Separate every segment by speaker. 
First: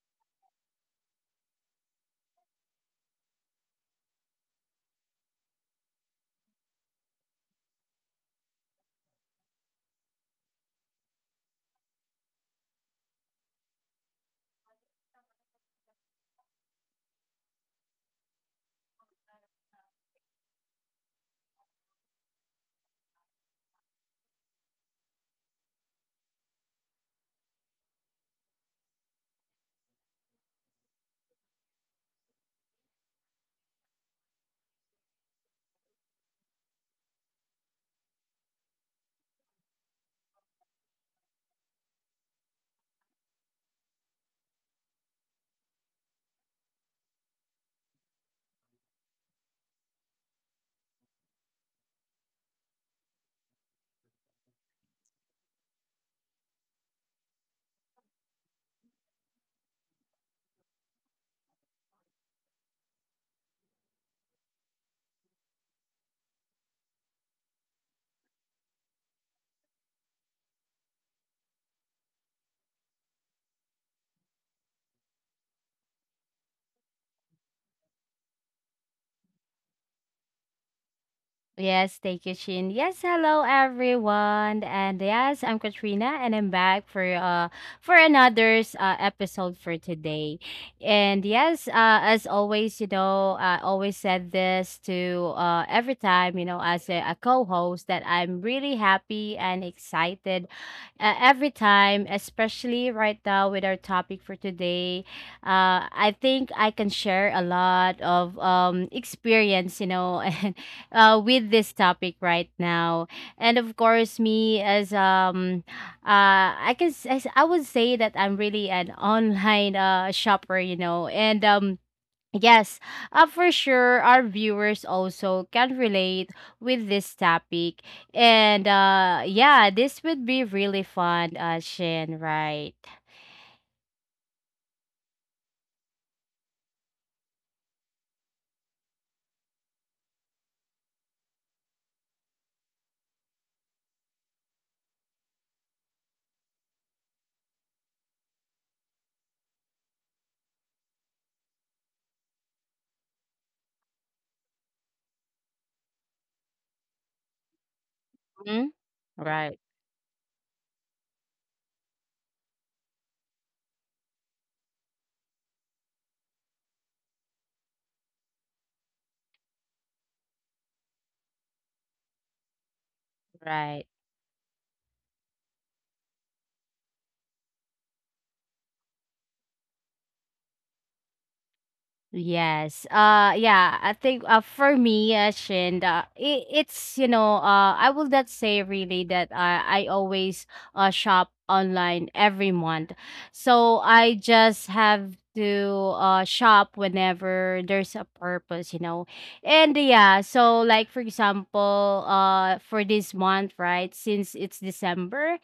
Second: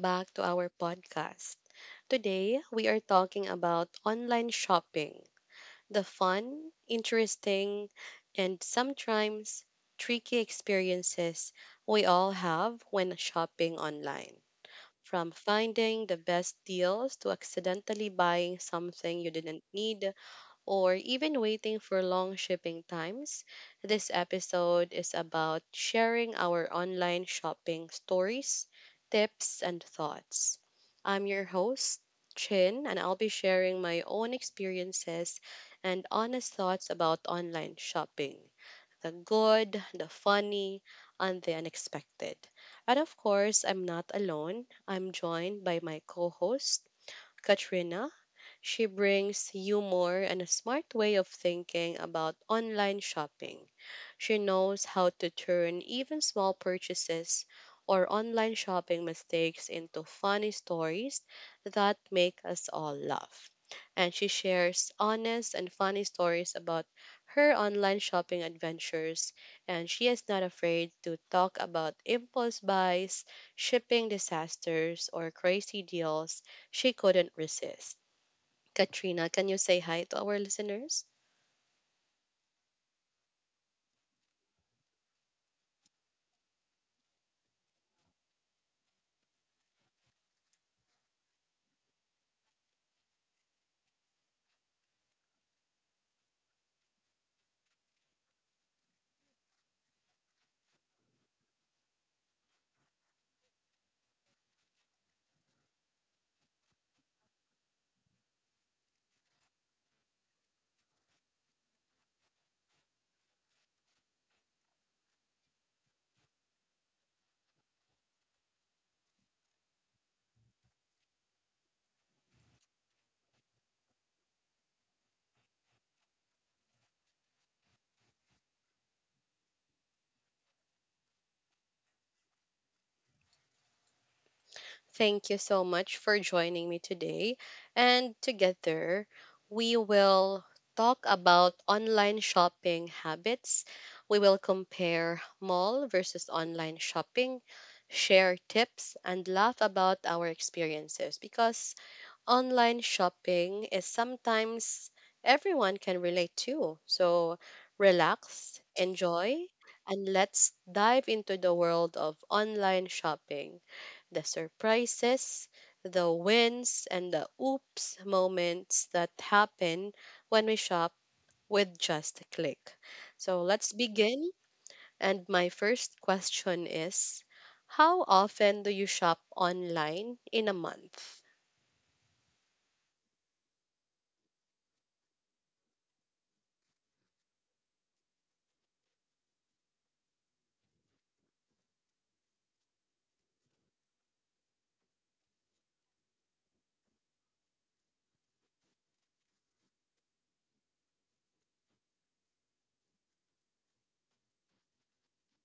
Speaker 1: back to our podcast. Today, we are talking about online shopping, the fun, interesting, and sometimes tricky experiences we all have when shopping online. From finding the best deals to accidentally buying something you didn't need or even waiting for long shipping times, this episode is about sharing our online shopping stories, tips, and thoughts. I'm your host, Chin, and I'll be sharing my own experiences and honest thoughts about online shopping, the good, the funny, and the unexpected. And of course, I'm not alone. I'm joined by my co host, Katrina. She brings humor and a smart way of thinking about online shopping. She knows how to turn even small purchases or online shopping mistakes into funny stories that make us all laugh. And she shares honest and funny stories about her online shopping adventures. And she is not afraid to talk about impulse buys, shipping disasters, or crazy deals she couldn't resist. Katrina, can you say hi to our listeners?
Speaker 2: Yes, thank you, Chin. Yes, hello everyone, and yes, I'm Katrina, and I'm back for another's episode for today. And yes, as always, I always said this to every time, as a co-host that I'm really happy and excited every time, especially right now with our topic for today. I think I can share a lot of experience, with this topic right now. And of course, me as I can s- I would say that I'm really an online shopper, and. Yes, for sure, our viewers also can relate with this topic, and yeah, this would be really fun, Shin, right?
Speaker 1: Thank you so much for joining me today. And together, we will talk about online shopping habits. We will compare mall versus online shopping, share tips, and laugh about our experiences because online shopping is sometimes everyone can relate to. So relax,
Speaker 2: Mhm.
Speaker 1: enjoy,
Speaker 2: Right,
Speaker 1: and let's dive into the world of online shopping. The surprises, the wins, and the oops moments that happen when we shop with just a click. So let's
Speaker 2: right.
Speaker 1: begin. And my first question is, how often do you shop online in a month?
Speaker 2: Yes. Yeah, I think for me, Shin, it's I will not say really that I always shop online every month. So I just have to shop whenever there's a purpose. And yeah, so like for example, for this month, right? Since it's December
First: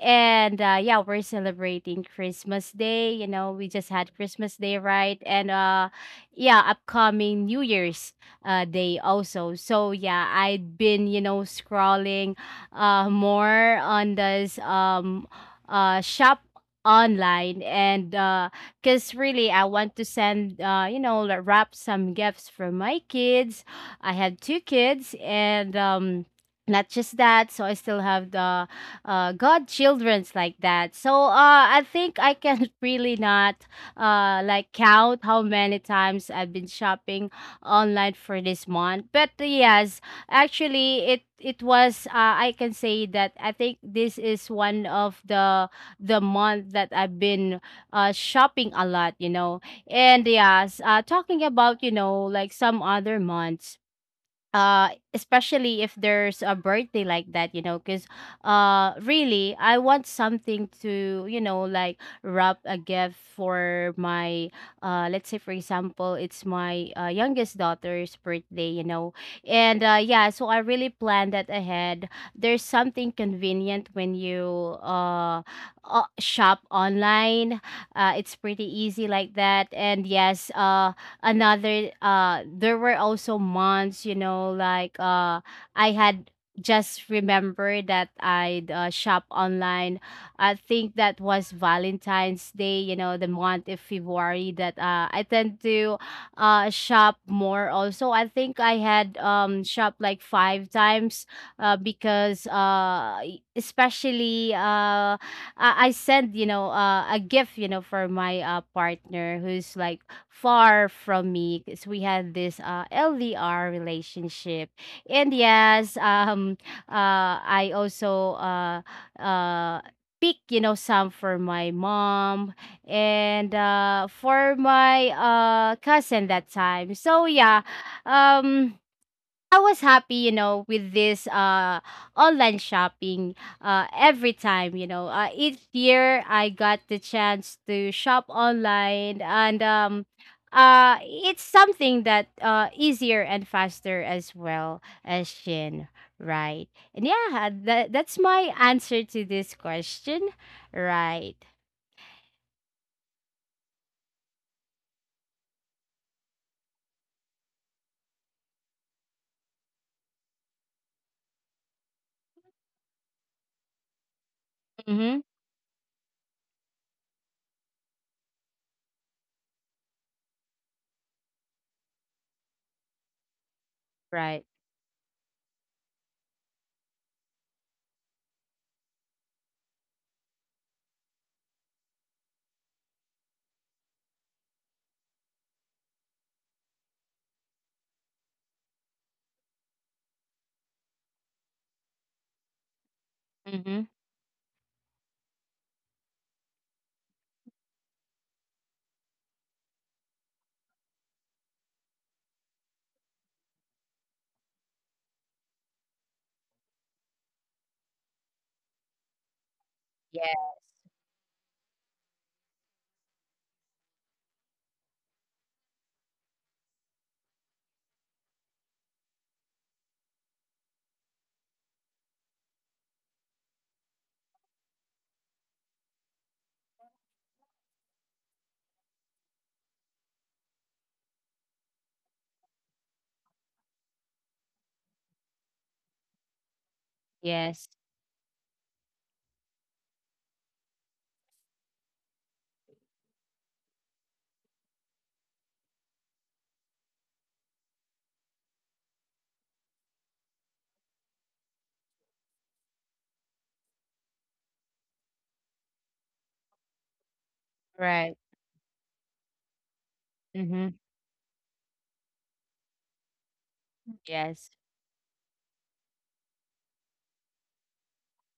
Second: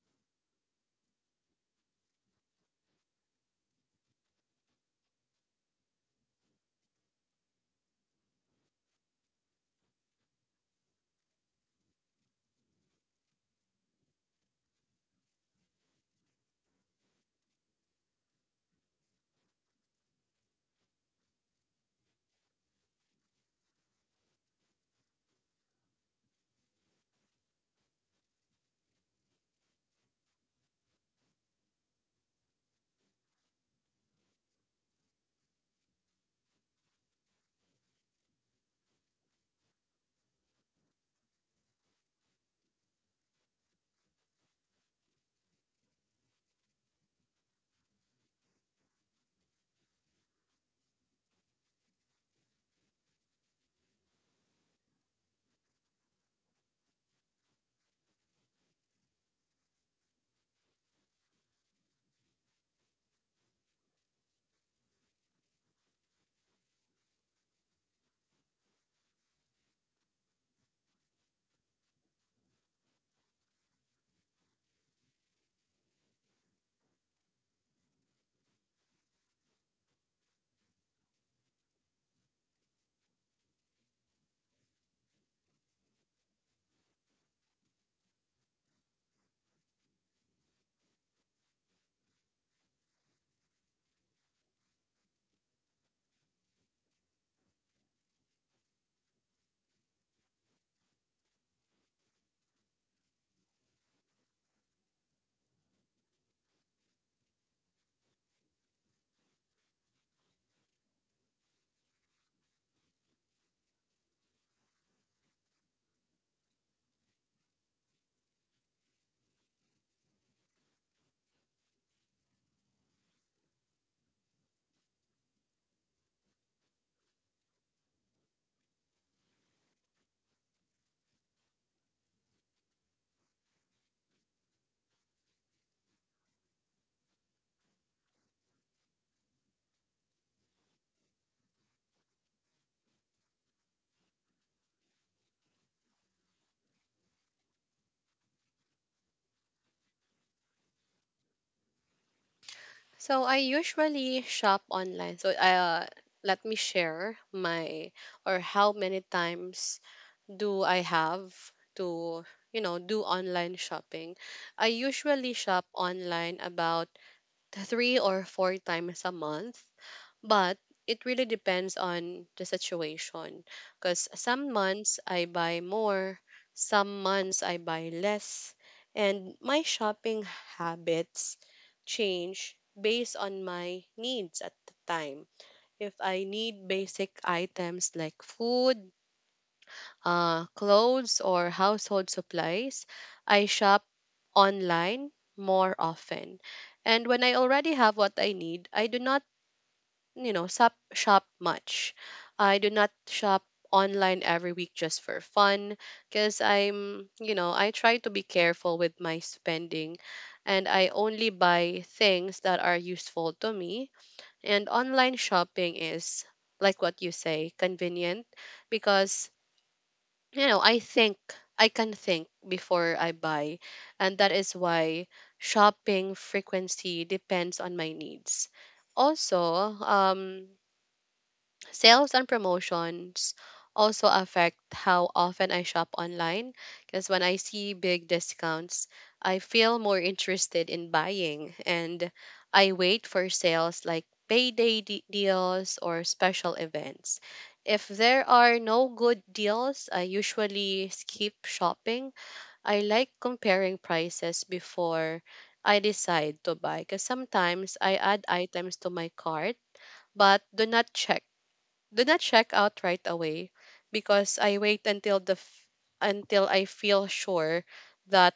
Speaker 2: and yeah, we're celebrating Christmas Day. We just had Christmas Day, right? And yeah, upcoming new year's day also. So yeah, I'd been scrolling more on this shop online, and because really I want to send like, wrap some gifts for my kids. I had two kids, and not just that, so I still have the godchildren's like that. So I think I can really not like count how many times I've been shopping online for this month. But yes, actually it was, I can say that I think this is one of the month that I've been shopping a lot. And yes, talking about, like some other months. uh Especially if there's a birthday like that, because really I want something to, like, wrap a gift for my— let's say for example, it's my youngest daughter's birthday. And yeah, so I really planned that ahead. There's something convenient when you shop online. It's pretty easy like that. And yes, another— there were also months, like, I had— just remember that I'd, shop online. I think that was Valentine's Day, the month of February, that I tend to shop more also. I think I had— shop like five times, because, especially, I send, a gift, for my partner who's like far from me, because we had this LDR relationship. And yes, I also uh pick, some for my mom, and for my cousin that time. So yeah, um I was happy, with this online shopping every time. Each year I got the chance to shop online, and it's something that easier and faster as well, as Shin, right? And yeah, that's my answer to this question. Right.
Speaker 1: So I usually shop online. So let me share my or how many times do I have to, you know, do online shopping. I
Speaker 2: Mhm.
Speaker 1: usually shop online about three or four times a month. But it really depends on the situation because
Speaker 2: Right.
Speaker 1: some months I buy more, some months I buy less, and my shopping habits change based on my needs at the time. If I need basic items like food, clothes, or household supplies, I
Speaker 2: Mhm.
Speaker 1: shop online more often. And when I already have what I need, I do not, you know, shop much. I do not shop online every week just for fun because I try to be careful with my spending
Speaker 2: Yeah.
Speaker 1: and I only buy things that are useful to me. And online shopping is, like what you say, convenient because, you know, I think, I can think before I buy. And that is why shopping frequency depends on my needs also. Sales and promotions also affect how often I shop online because when I
Speaker 2: Yes.
Speaker 1: see big discounts, I feel more interested in buying, and I wait for sales like payday deals or special events. If there are no good deals, I usually skip shopping. I like comparing prices before I decide to buy because sometimes I
Speaker 2: Right.
Speaker 1: add items to my cart but
Speaker 2: Mhm.
Speaker 1: do not check out right away because
Speaker 2: Yes.
Speaker 1: I wait until until I feel sure that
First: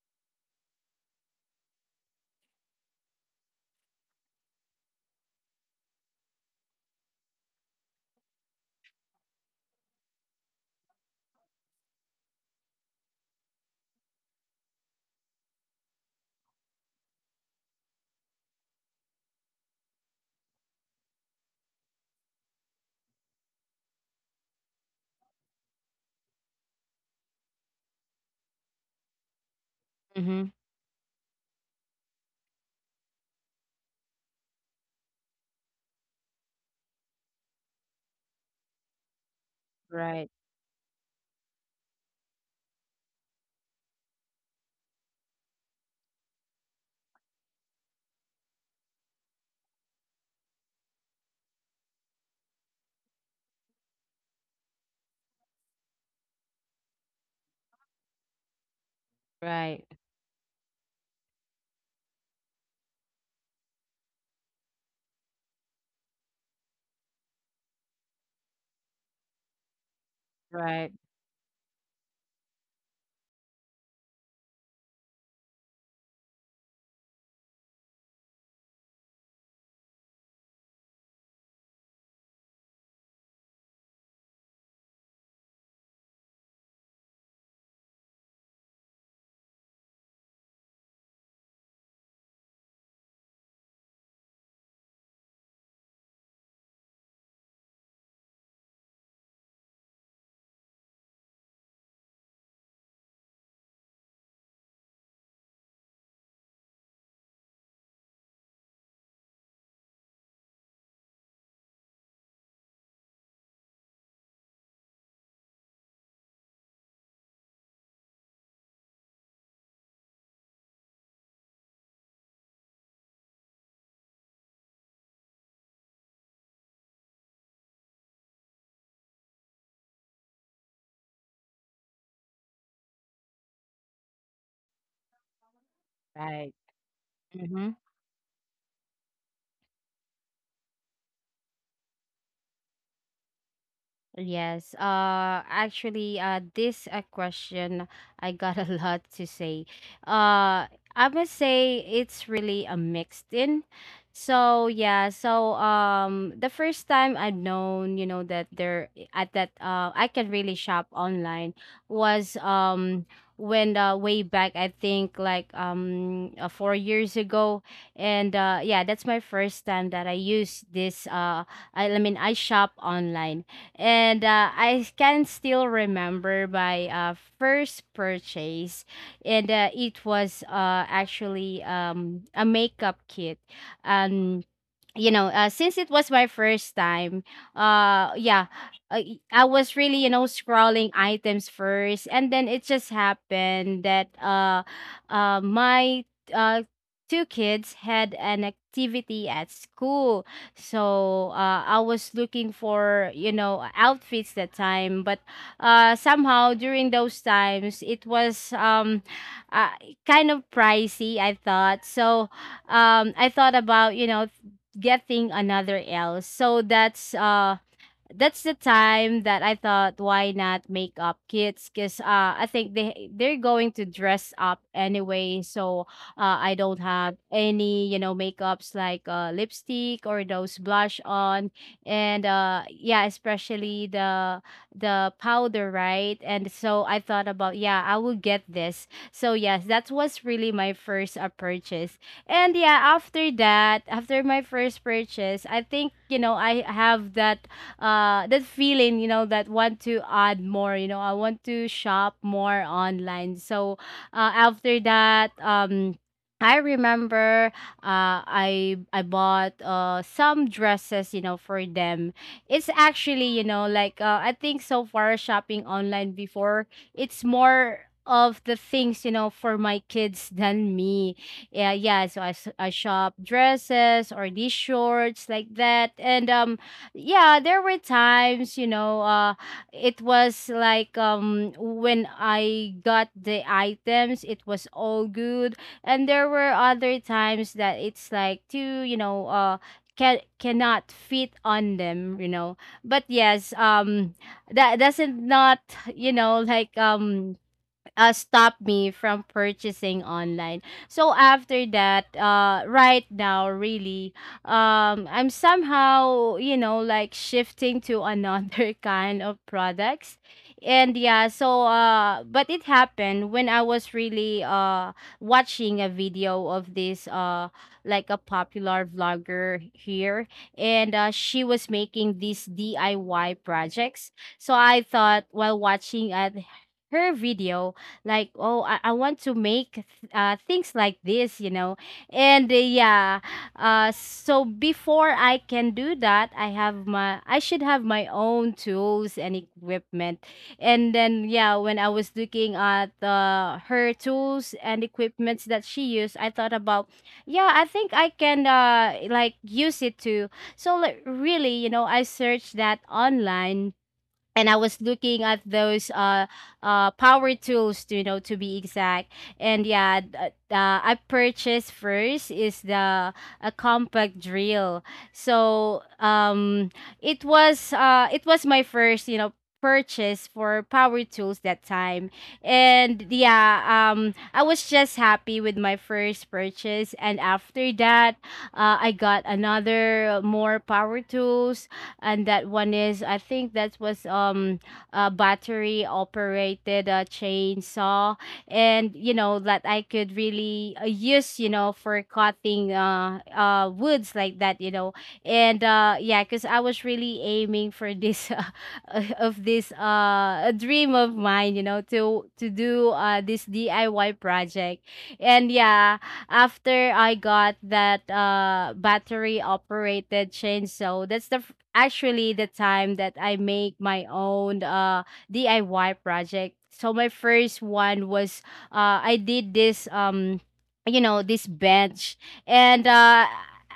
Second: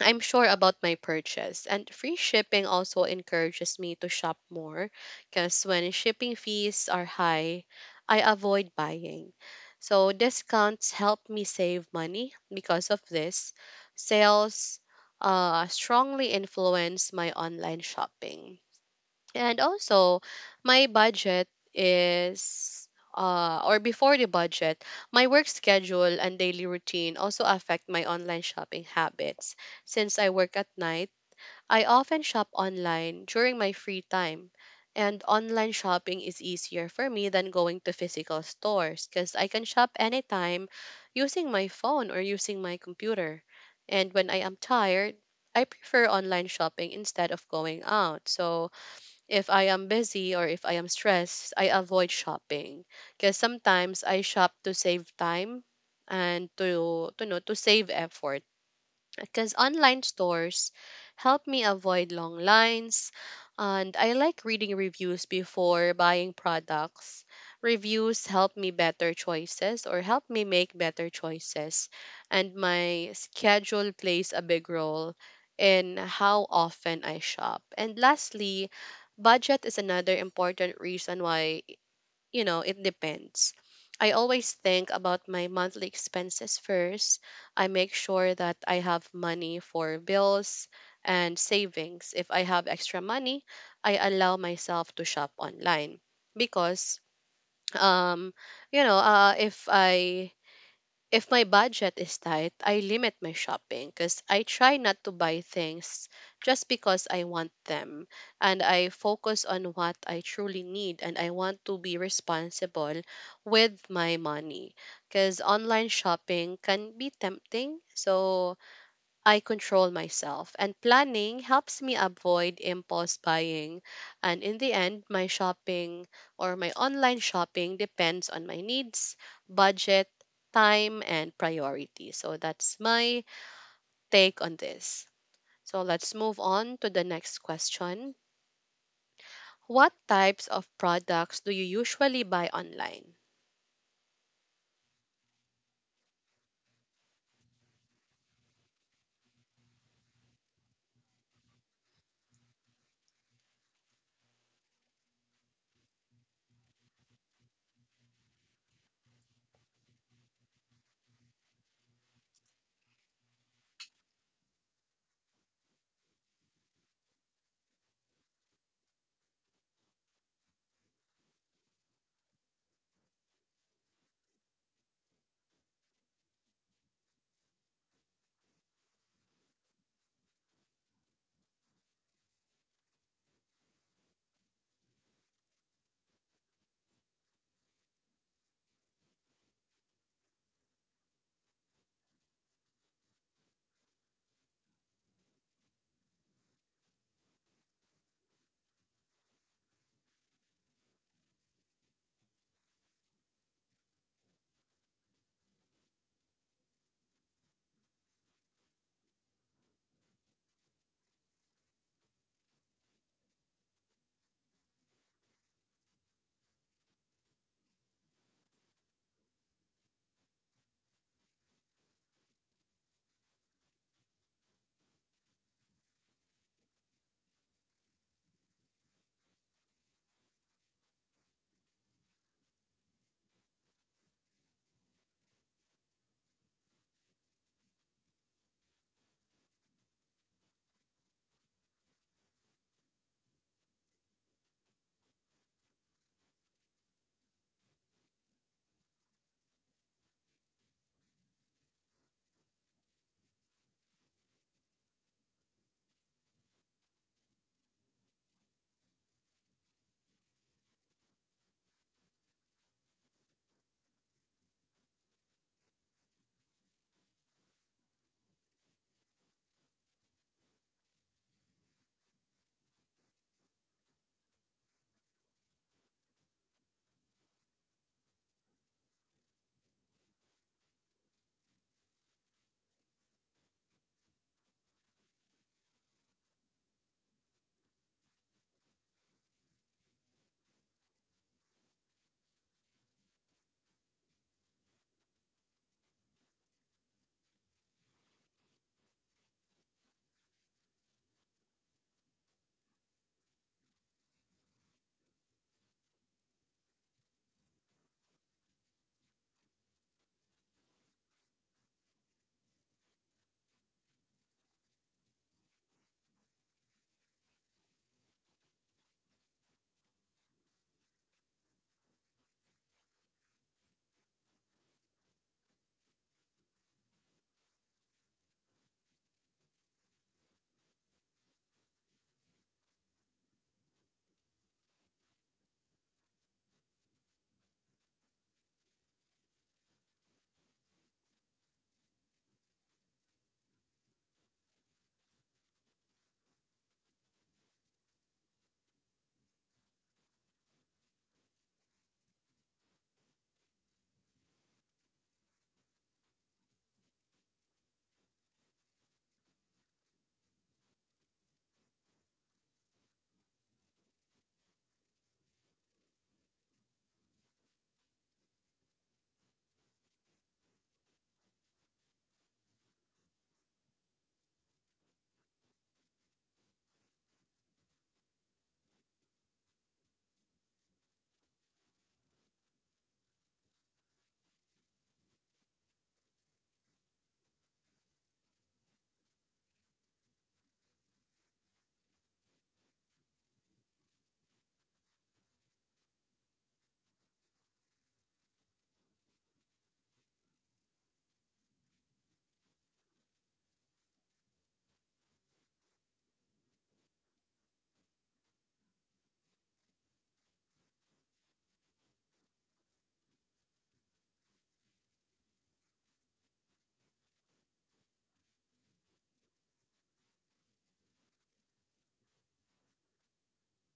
Speaker 1: I'm sure about my purchase. And free shipping also encourages me to shop more because when shipping fees are high, I avoid buying. So discounts help me save money because of this. Sales strongly influence my online shopping. And also, my budget is or before the budget, my work schedule and daily routine also affect my online shopping habits. Since I
Speaker 2: Mhm.
Speaker 1: work at night, I often shop online during my free time. And online shopping is easier for me than going to physical stores because I can shop
Speaker 2: Right.
Speaker 1: anytime using my phone or using my computer. And when I am tired, I prefer online shopping instead of going out. So, if I am busy or if I am stressed, I avoid shopping because sometimes I shop to save time and to know to save effort because
Speaker 2: Right.
Speaker 1: online stores help me avoid long lines, and I like reading reviews before buying products. Reviews help me make
Speaker 2: Right.
Speaker 1: better choices, and my schedule plays a big role in how often I shop. And lastly, budget is another important reason why, you know, it depends. I always think about my monthly expenses first. I make sure that I have money for bills and savings. If I have extra money, I allow myself to shop online because, um you know, if my budget is tight, I limit my shopping because I try not to buy things just because I want them. And I focus on what I truly need, and I want to be responsible with my money because online shopping can be tempting. So I control myself, and planning helps me avoid impulse buying. And in the end, my online shopping depends on my needs, budget, time, and priority. So that's my take on this. So let's move
Speaker 2: Right.
Speaker 1: on to the next
Speaker 2: Mhm.
Speaker 1: question. What types of products do you usually buy online?
Speaker 2: Yes. Actually, this a question, I got a lot to say. I must say it's really a mixed in. So yeah, so the first time I've known, that there at that, I can really shop online was, when, way back I think like, 4 years ago. And yeah, that's my first time that I use this, I mean I shop online. And I can still remember my first purchase, and it was, actually, a makeup kit. And, since it was my first time, yeah, I was really, scrolling items first, and then it just happened that, my uh, two kids had an activity at school. So, I was looking for, outfits that time, but, somehow during those times it was, uh, kind of pricey. I thought so. I thought about, getting another L. So that's the time that I thought, why not make up kids? Because, I think they're going to dress up anyway, so I don't have any, makeups like, lipstick or those blush on, and yeah, especially the powder, right? And so I thought about, yeah, I will get this. So yes, that was really my first purchase. And yeah, after that, after my first purchase, I think, I have that feeling, that want to add more, I want to shop more online. So, after that, I remember, I bought some dresses, for them. It's actually, like, I think so far shopping online before, it's more of the things, for my kids than me. Yeah, yeah. So I shop dresses or these shorts like that. And, yeah, there were times, it was like, when I got the items it was all good. And there were other times that it's like too, cannot fit on them, but yes, that doesn't not, like, stop me from purchasing online. So after that, right now, really, I'm somehow, like shifting to another kind of products. And yeah, so but it happened when I was really, watching a video of this, like a popular vlogger here, and she was making these DIY projects. So I thought while watching at her video, like, oh I want to make things like this, and yeah, so before I can do that, I should have my own tools and equipment. And then yeah, when I was looking at her tools and equipments that she used, I thought about, yeah, I think I can, like, use it too. So like, really, I searched that online, and I was looking at those power tools, to you know to be exact. And yeah, I purchased first is the a compact drill. So, it was my first, purchase for power tools that time. And yeah, I was just happy with my first purchase. And after that, I got another, more power tools. And that one is— I think that was, a battery operated chainsaw, and, that I could really, use, for cutting, woods like that, and yeah, cause I was really aiming for this of this, a dream of mine, to do this DIY project. And yeah, after I got that battery operated chainsaw, that's the actually the time that I make my own DIY project. So my first one was, I did this, this bench. And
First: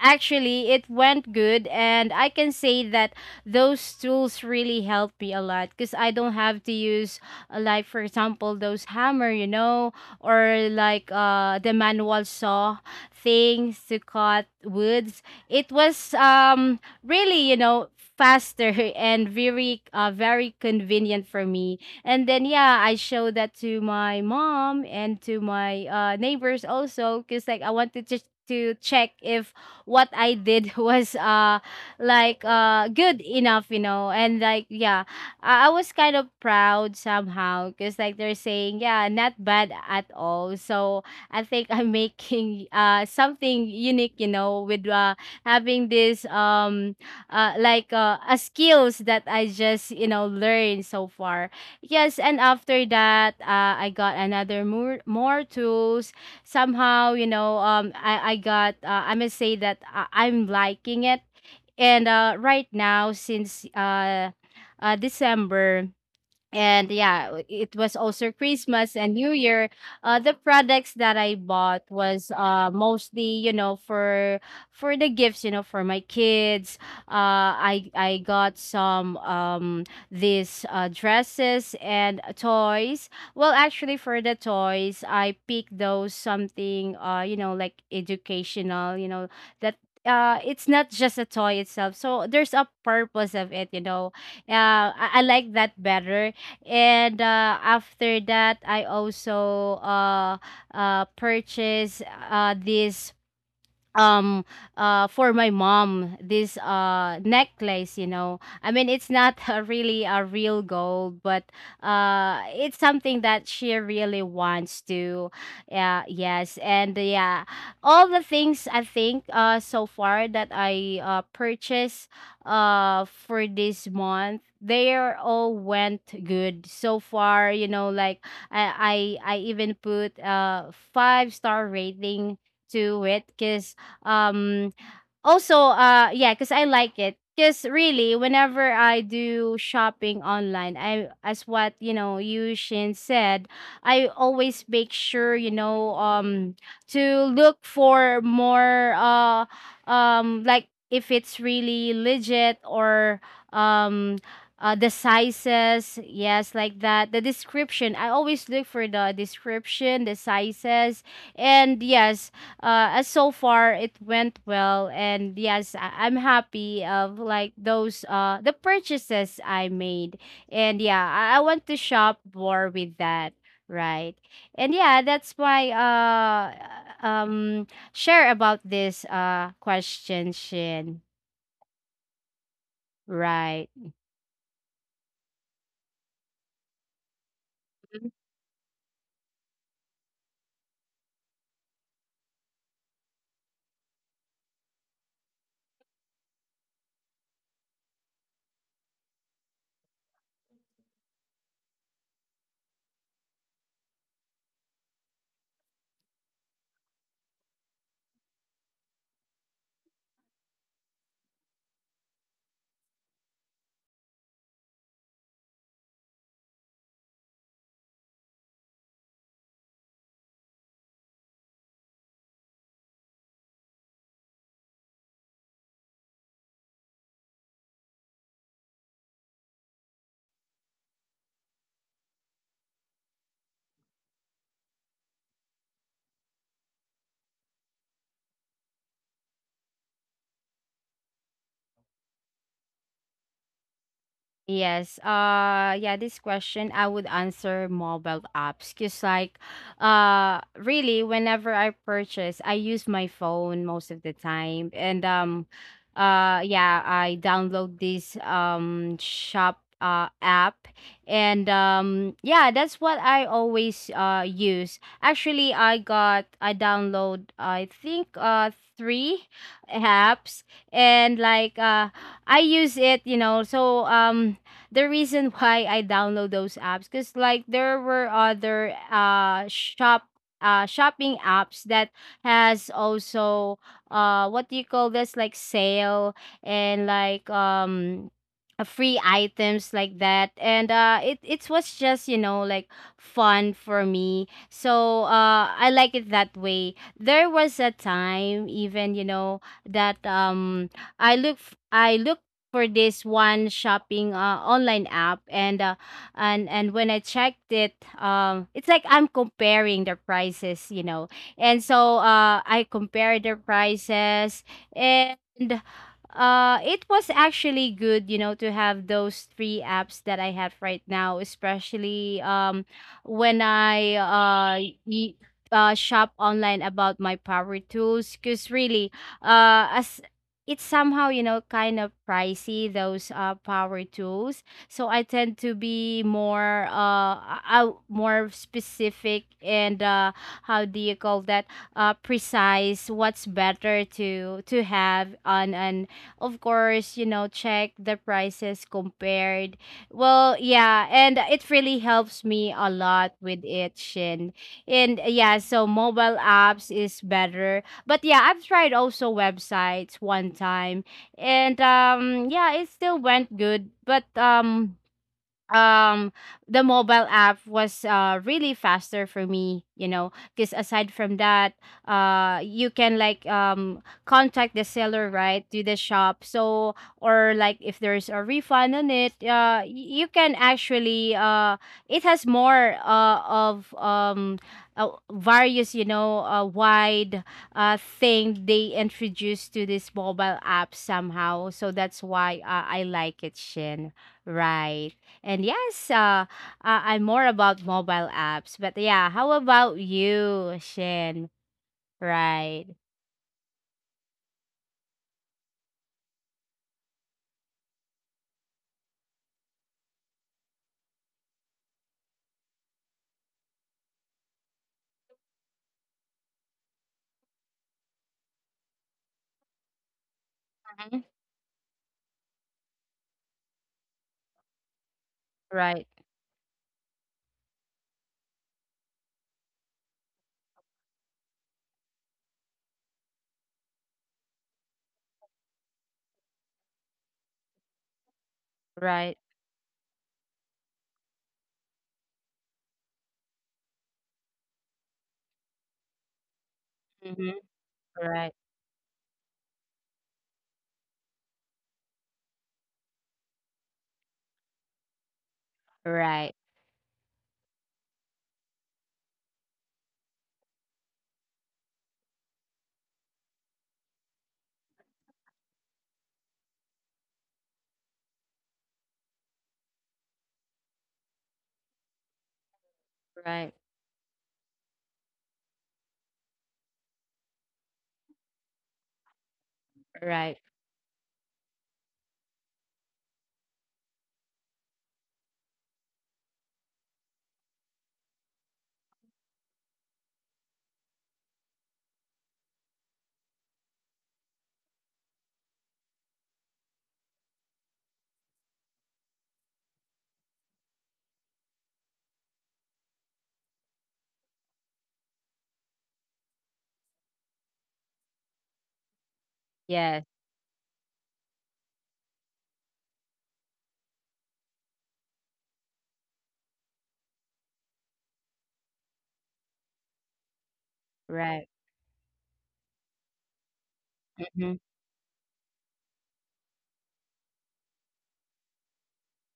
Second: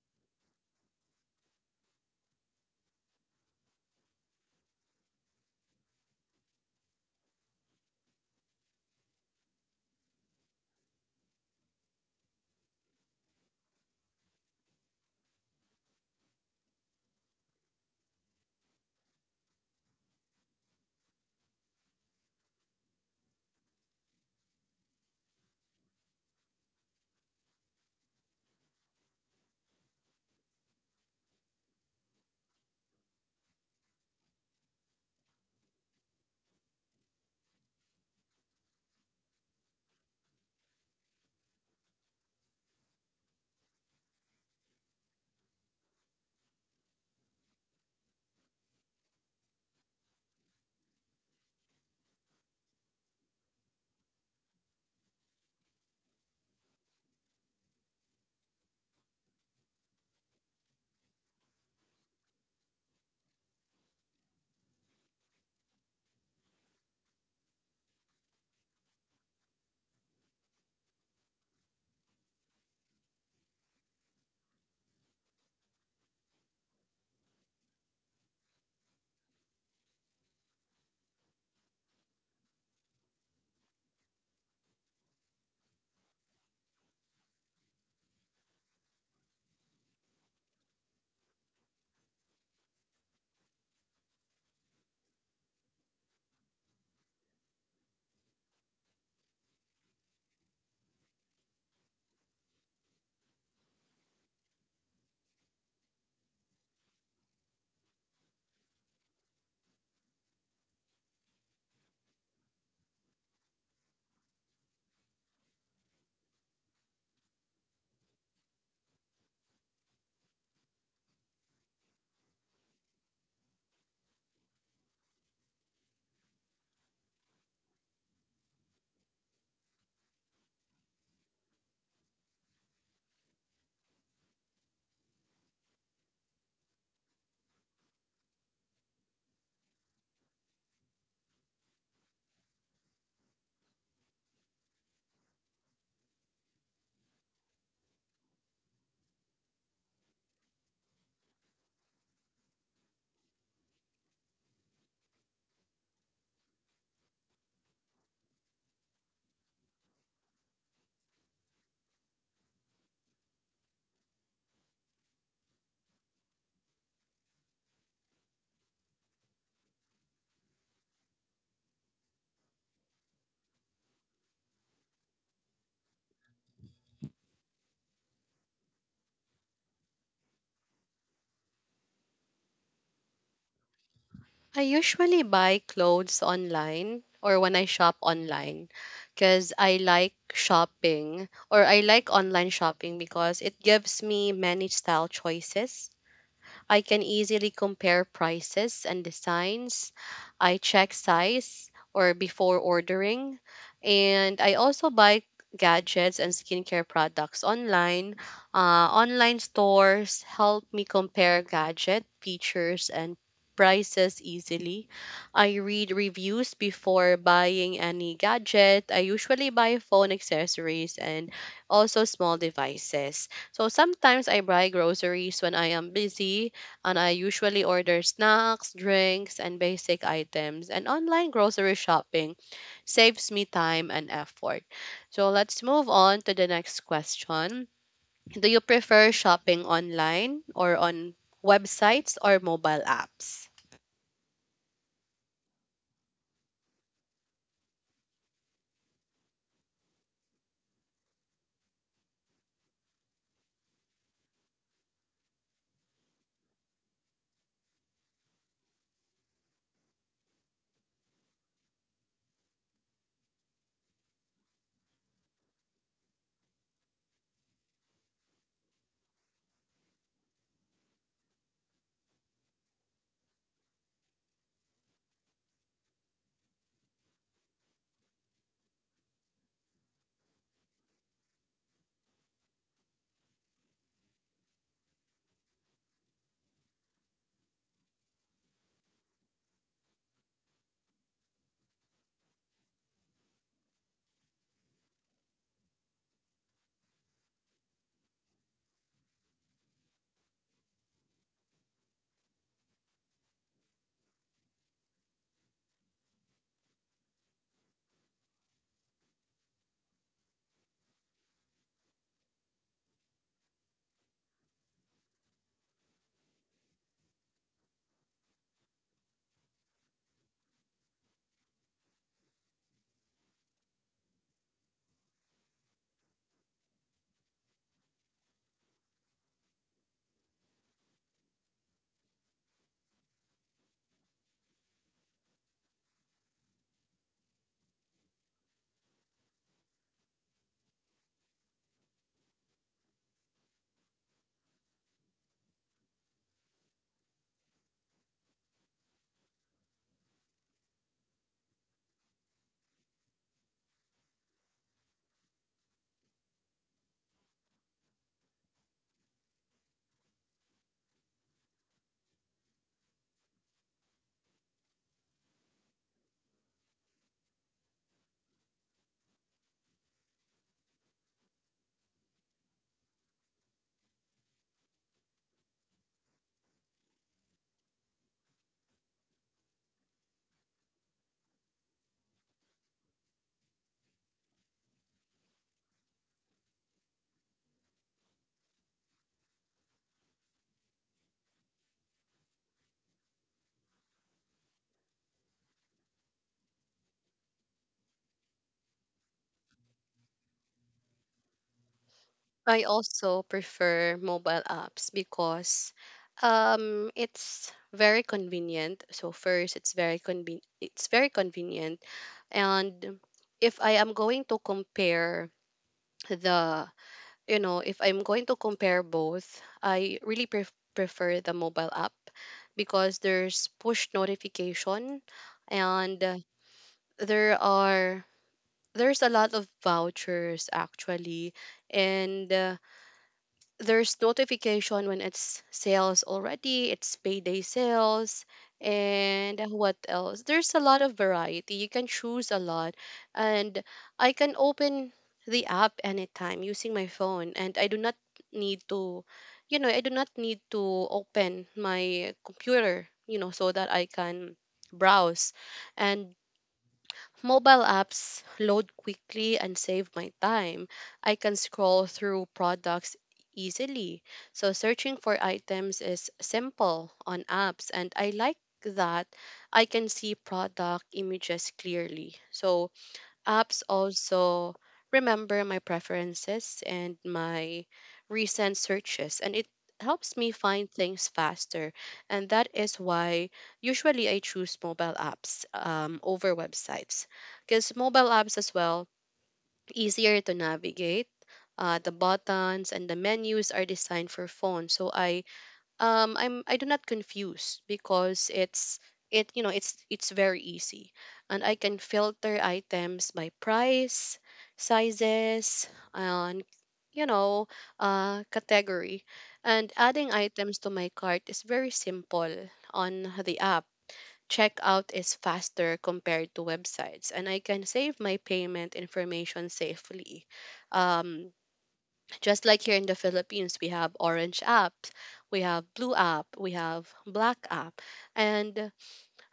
Speaker 2: actually it went good, and I can say that those tools really helped me a lot because I don't have to use, like for example those hammer, or like the manual saw things to cut woods. It was, really, you know, faster and very convenient for me. And then yeah, I show that to my mom and to my neighbors also, because like I wanted to check if what I did was, like, good enough. And like, yeah, I was kind of proud somehow because like they're saying, yeah, not bad at all. So I think I'm making, something unique, with, having this, like, a skills that I just, learned so far. Yes, and after that, I got another, more tools. Somehow, you know, I got, I must say that I'm liking it. And right now, since December, and yeah it was also Christmas and New Year. The products that I bought was mostly, you know, for the gifts, you know, for my kids. I got some these dresses and toys. Well, actually, for the toys, I picked those something, you know, like educational, you know, that it's not just a toy itself, so there's a purpose of it, you know. I like that better. And after that, I also purchased this um for my mom, this necklace, you know. I mean, it's not a really a real gold, but it's something that she really wants to. Yeah, yes, and yeah, all the things I think so far that I purchased for this month, they are all went good so far, you know, like I even put five-star rating to it because um, also, yeah, because I like it. Because really, whenever I do shopping online, I as what, you know, you Shin said, I always make sure, you know, to look for more like if it's really legit or um the sizes, yes, like that, the description. I always look for the description, the sizes. And yes, as so far it went well. And yes, I'm happy of like those the purchases I made. And yeah, I want to shop more with that. Right. And yeah, that's my um share about this question, Shin. Right.
Speaker 1: I usually buy clothes online or when I shop online because I like online shopping because it gives me many style choices. I can easily compare prices and designs. I check size or before ordering. And I also buy gadgets and skincare products online. Online stores help me compare gadget features and prices easily. I read reviews before buying any gadget. I usually buy phone accessories and also small devices. So sometimes I buy groceries when I am busy, and I usually order snacks, drinks, and basic items. And online grocery shopping saves me time and effort. So let's move on to the next question. Do you prefer shopping online or on websites or mobile apps?
Speaker 2: Yes. Yeah, this question I would answer mobile apps, cuz like really, whenever I purchase, I use my phone most of the time. And yeah, I download this shop app. And yeah, that's what I always use. Actually, I download, I think, 3 apps. And like I use it, you know. So the reason why I download those apps, because like there were other shopping apps that has also what do you call this, like sale. And like free items like that. And it was just, you know, like fun for me. So I like it that way. There was a time even, you know, that i look I look for this one shopping, online app. And when I checked it, it's like I'm comparing the prices, you know. And so I compared the prices. And it was actually good, you know, to have those three apps that I have right now, especially when I y- shop online about my power tools. Because really, as it's somehow, you know, kind of pricey, those power tools. So I tend to be more more specific. And how do you call that, precise, what's better to have on. And of course, you know, check the prices compared. Well, yeah, and it really helps me a lot with it, Shin. And yeah, so mobile apps is better. But yeah, I've tried also websites one time, and yeah, it still went good. But um the mobile app was really faster for me, you know, because aside from that, you can like contact the seller right to the shop. So or like if there's a refund on it, you can actually it has more of various, you know, wide thing they introduced to this mobile app somehow. So that's why, I like it, Shin. Right. And yes, I'm more about mobile apps. But yeah, how about you, Shin? Right.
Speaker 1: I also prefer mobile apps because it's very convenient. So first, it's very convenient, and if I am going to compare the, you know, if I'm going to compare both, I really
Speaker 2: Mhm.
Speaker 1: prefer the mobile app because there's push notification,
Speaker 2: Right.
Speaker 1: and there are there's a lot of vouchers actually, and there's notification when it's sales already, it's payday sales,
Speaker 2: Right.
Speaker 1: and what else? There's a lot of variety. You can choose a lot. And I can open the app anytime using my phone,
Speaker 2: Hmm.
Speaker 1: and I do not
Speaker 2: Right.
Speaker 1: need to, you know, I do not need to open my computer, you know, so that I can browse. And
Speaker 2: Right.
Speaker 1: mobile apps load quickly and save my time. I can scroll through products easily. So searching for items is simple on apps, and I like that I can see product images clearly. So
Speaker 2: Right.
Speaker 1: apps also remember my preferences and my recent searches, and it helps me
Speaker 2: Right.
Speaker 1: find things faster, and that is why usually I choose mobile apps over websites because mobile apps as well easier to navigate. Uh, the buttons and the menus are designed for phones, so I do not confuse because it's it you know it's very easy, and I can filter items by price, sizes, and, you know, category, and
Speaker 2: Yes.
Speaker 1: adding items to my cart is very simple. On the app, checkout is faster compared to websites, and I can save my payment information safely. um
Speaker 2: Right.
Speaker 1: just like here in the Philippines, we have orange
Speaker 2: Hmm.
Speaker 1: app, we have blue app, we have black app, and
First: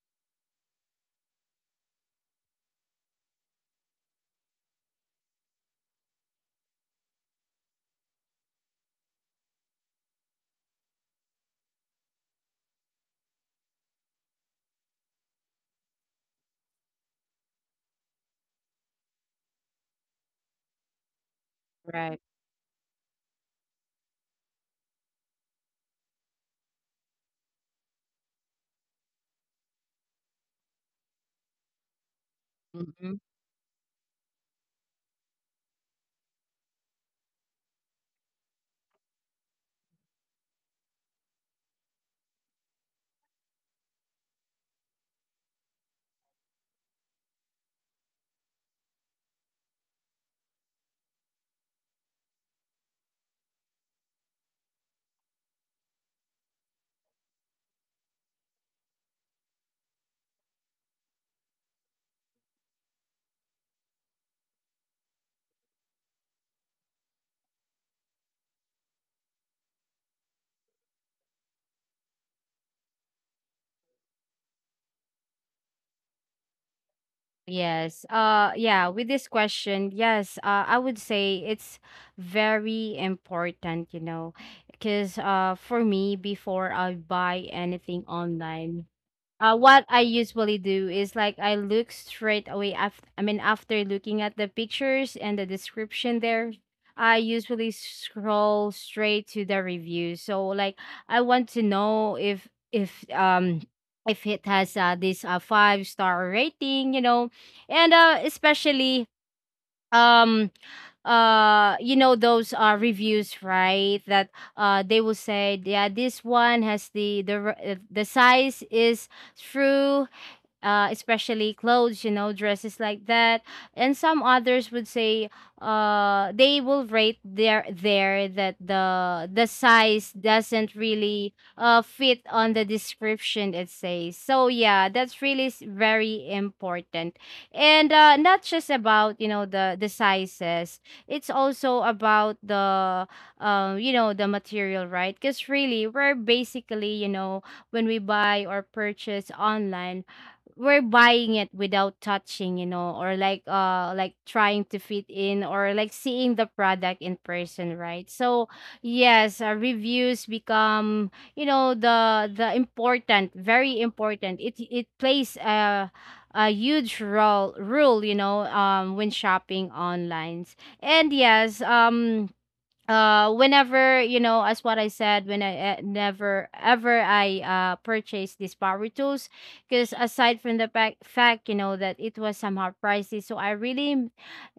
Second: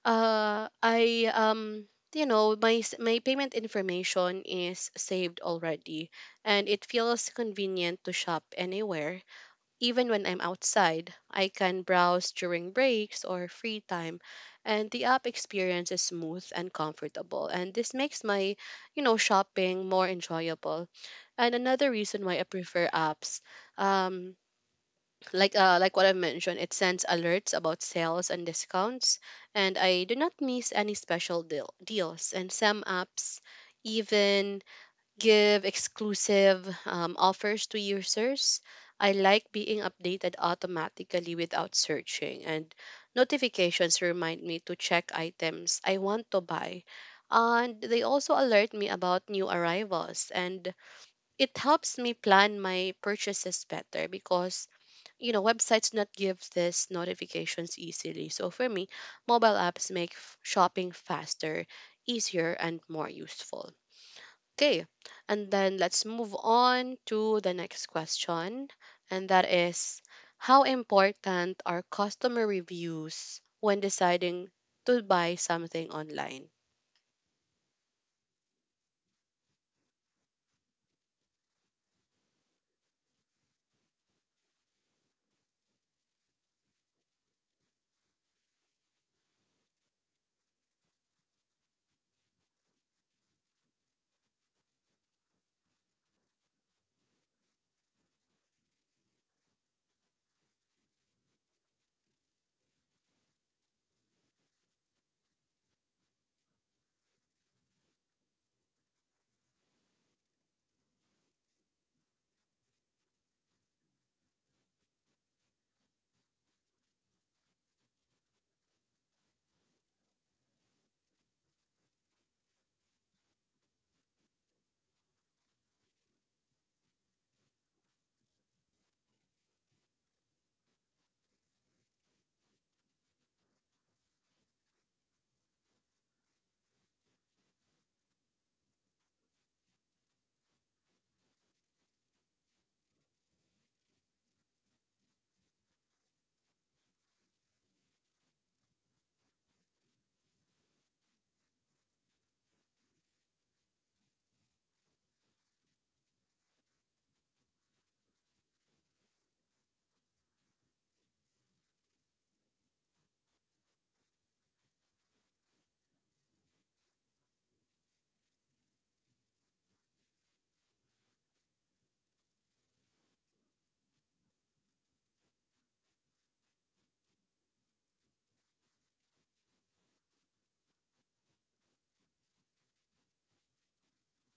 Speaker 1: I you know my s- my payment information is saved already, and it feels convenient to shop anywhere, even when I'm outside. I can browse during breaks or free time, and the app experience is smooth and comfortable, and this makes my, you know, shopping more enjoyable. And another
Speaker 2: Right.
Speaker 1: reason why I prefer apps, um, like what I mentioned, it sends alerts about sales and discounts, and I do not miss any special deals. And some
Speaker 2: Hmm.
Speaker 1: apps even give exclusive offers to users. I like being updated automatically without searching, and notifications remind me to check items I want to buy. And they also alert me about new arrivals, and it helps me plan my purchases better because, you know, websites not give this notifications easily. So for me, mobile apps make shopping faster, easier, and more useful. Okay, and then let's move on to the next question, and that is, how important are customer reviews when deciding to buy something online?
Speaker 2: Yes. Yeah, with this question, yes, I would say it's very important, you know, because for me, before I buy anything online, what I usually do is like I look straight away after, I mean, after looking at the pictures and the description there, I usually scroll straight to the review. So like I want to know if if it has this five-star rating, you know. And especially um you know those reviews, right, that they will say yeah, this one has the size is true. Especially clothes, you know, dresses like that. And some others would say they will rate there that the size doesn't really fit on the description it says. So yeah, that's really very important. And not just about, you know, the sizes. It's also about the you know, the material, right? Because really, we're basically, you know, when we buy or purchase online, we're buying it without touching, you know, or like trying to fit in, or like seeing the product in person, right? So yes, reviews become, you know, the important, very important. It plays a huge role rule, you know, when shopping online. And yes, whenever, you know, as what I said, when I never ever I purchased these power tools, because aside from the fact, you know, that it was somehow pricey. So I really, mm,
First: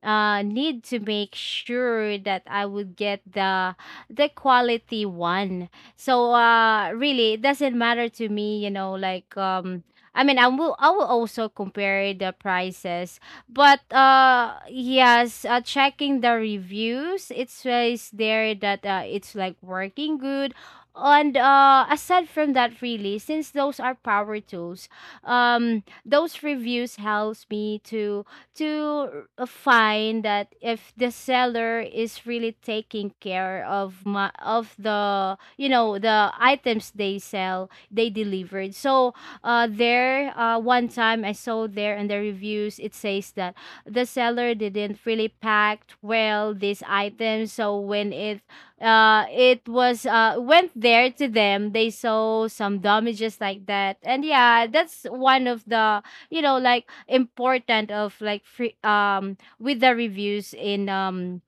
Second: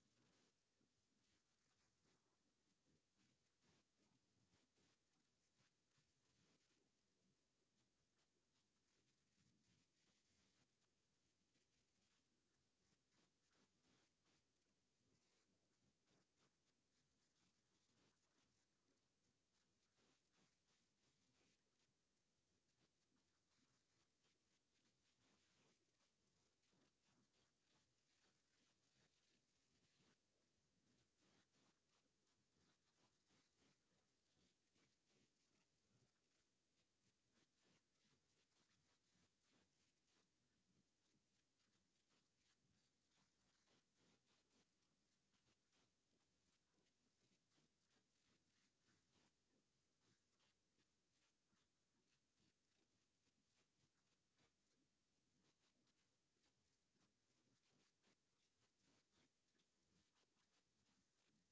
Speaker 2: uh need to make sure that I would get the quality one. So really, it doesn't matter to me, you know, like I mean, I will. I will also compare the prices. But yes, checking the reviews, it says there that it's like working good. And aside from that, really, since those are power tools, those reviews helps me to find that if the seller is really taking care of my of, the you know, the items they sell, they delivered. So there, one time I saw there in the reviews, it says that the seller didn't really pack well these items. So when it it was went there to them, they saw some damages like that. And yeah, that's one of the, you know, like important of like free with the reviews in um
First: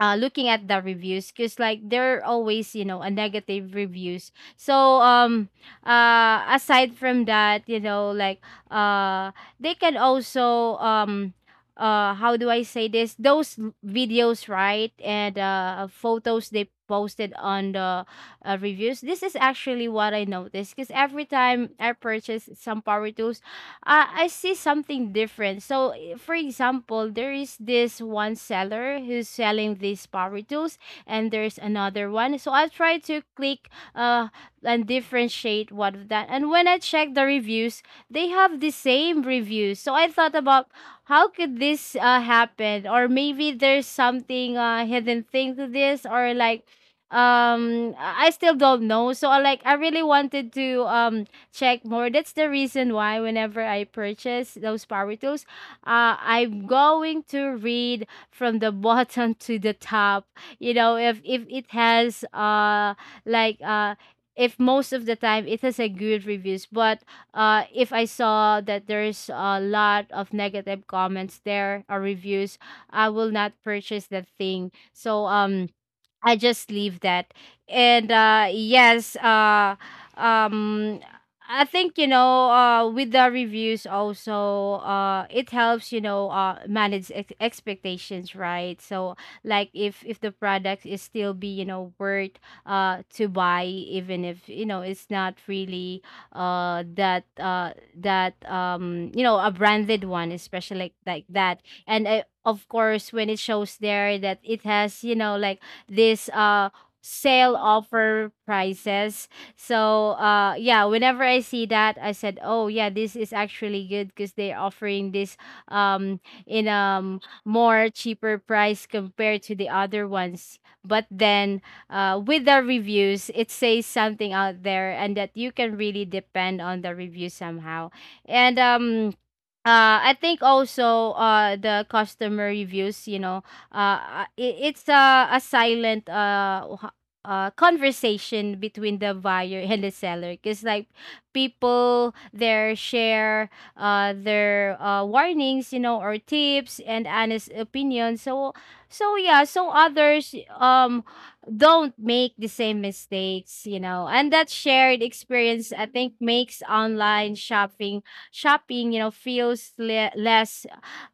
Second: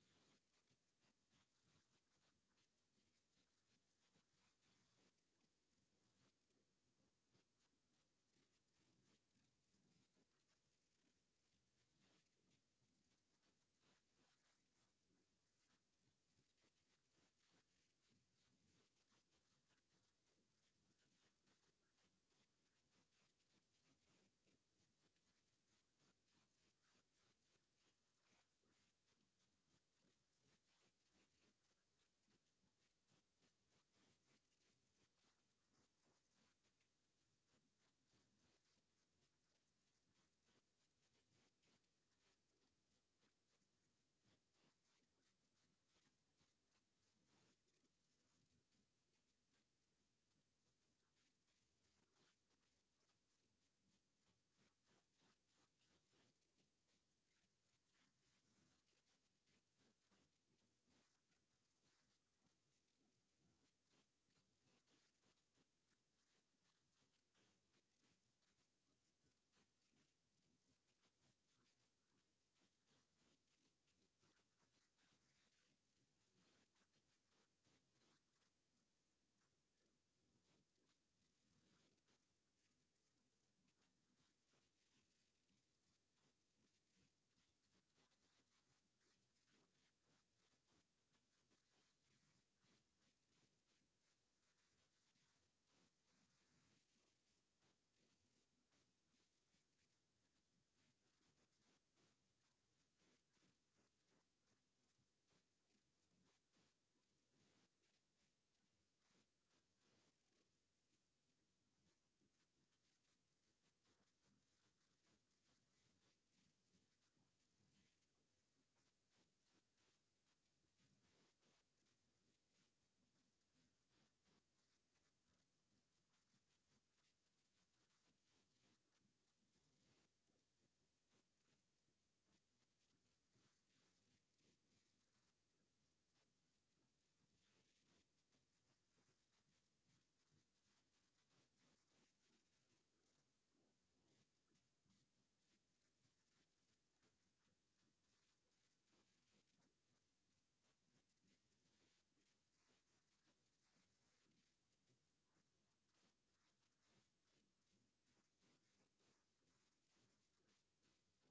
Speaker 2: uh, looking at the reviews, because like there are always, you know, a negative reviews. So aside from that, you know, like uh they can also how do I say this, those videos, right, and photos they posted on the reviews. This is actually what I noticed, because every time I purchase some power tools, I see something different. So, for example, there is this one seller who's selling these power tools, and there's another one. So I try to click uh and differentiate what of that. And when I check the reviews, they have the same reviews. So I thought about how could this happen, or maybe there's something hidden thing to this, or like I still don't know. So I like I really wanted to check more. That's the reason why whenever I purchase those power tools, I'm going to read from the bottom to the top. You know, if it has like uh if most of the time it has a good reviews, but if I saw that there's a lot of negative comments there or reviews, I will not purchase that thing. So I just leave that. And yes, um I think, you know, with the reviews also, it helps, you know, manage expectations, right? So like if the product is still be, you know, worth to buy, even if, you know, it's not really that that you know, a branded one, especially like that. And of course, when it shows there that it has, you know, like this sale offer prices. So yeah, whenever I see that, I said, oh yeah, this is actually good, because they're offering this um in more cheaper price compared to the other ones. But then with the reviews, it says something out there, and that you can really depend on the review somehow. And I think also, the customer reviews, you know, it's a silent conversation between the buyer and the seller. Because like people, their share, their warnings, you know, or tips and honest opinions. So, so yeah, so others um don't make the same mistakes, you know. And that shared experience, I think, makes online shopping you know, feels less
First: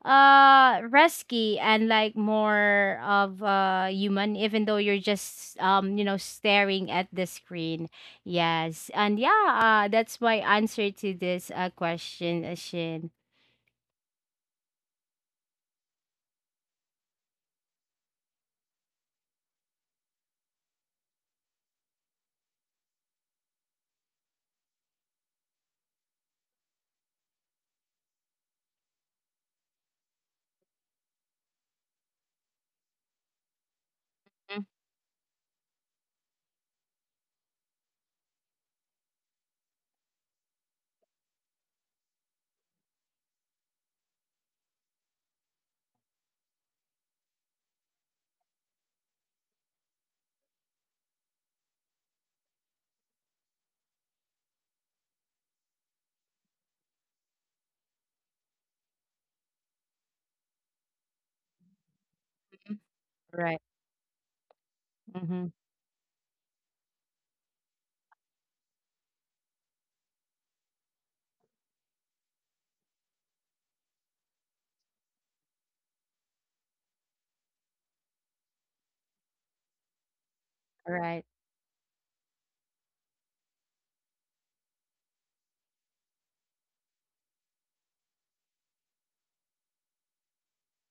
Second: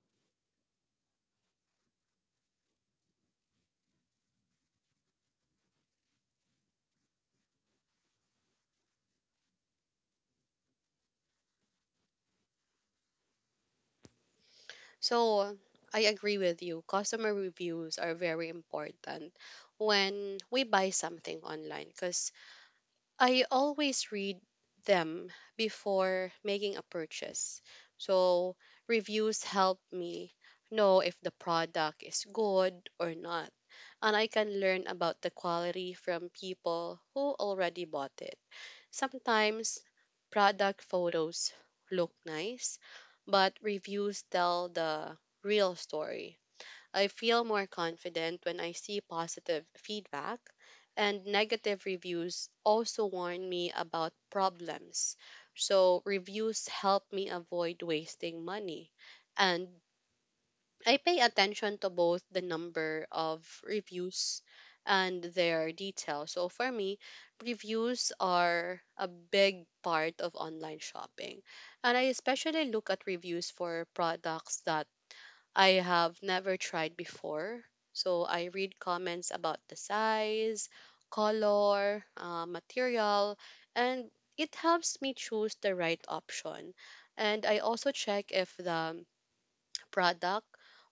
Speaker 2: risky, and like more of human, even though you're just you know, staring at the screen. Yes, and yeah, that's my answer to this question, Ashin.
Speaker 1: So I agree with you. Customer reviews are very important when we buy something online because I always read them before making a purchase. So reviews help me know if the product is good or not. And I can
Speaker 2: Mm-hmm.
Speaker 1: learn about the quality from people who already bought it. Sometimes product photos look nice, but reviews tell the real story. I feel more confident when I see positive feedback, and negative reviews also warn me about problems. So, reviews help me avoid wasting money, and I pay attention to both the number
Speaker 2: Right.
Speaker 1: of reviews and
Speaker 2: Mm-hmm.
Speaker 1: their details. So for me, reviews are a big part of online shopping. And I especially look at reviews for products that I have never tried before. So I read comments about the size,
Speaker 2: Right.
Speaker 1: color, material, and it helps me choose the right option. And I also check if the product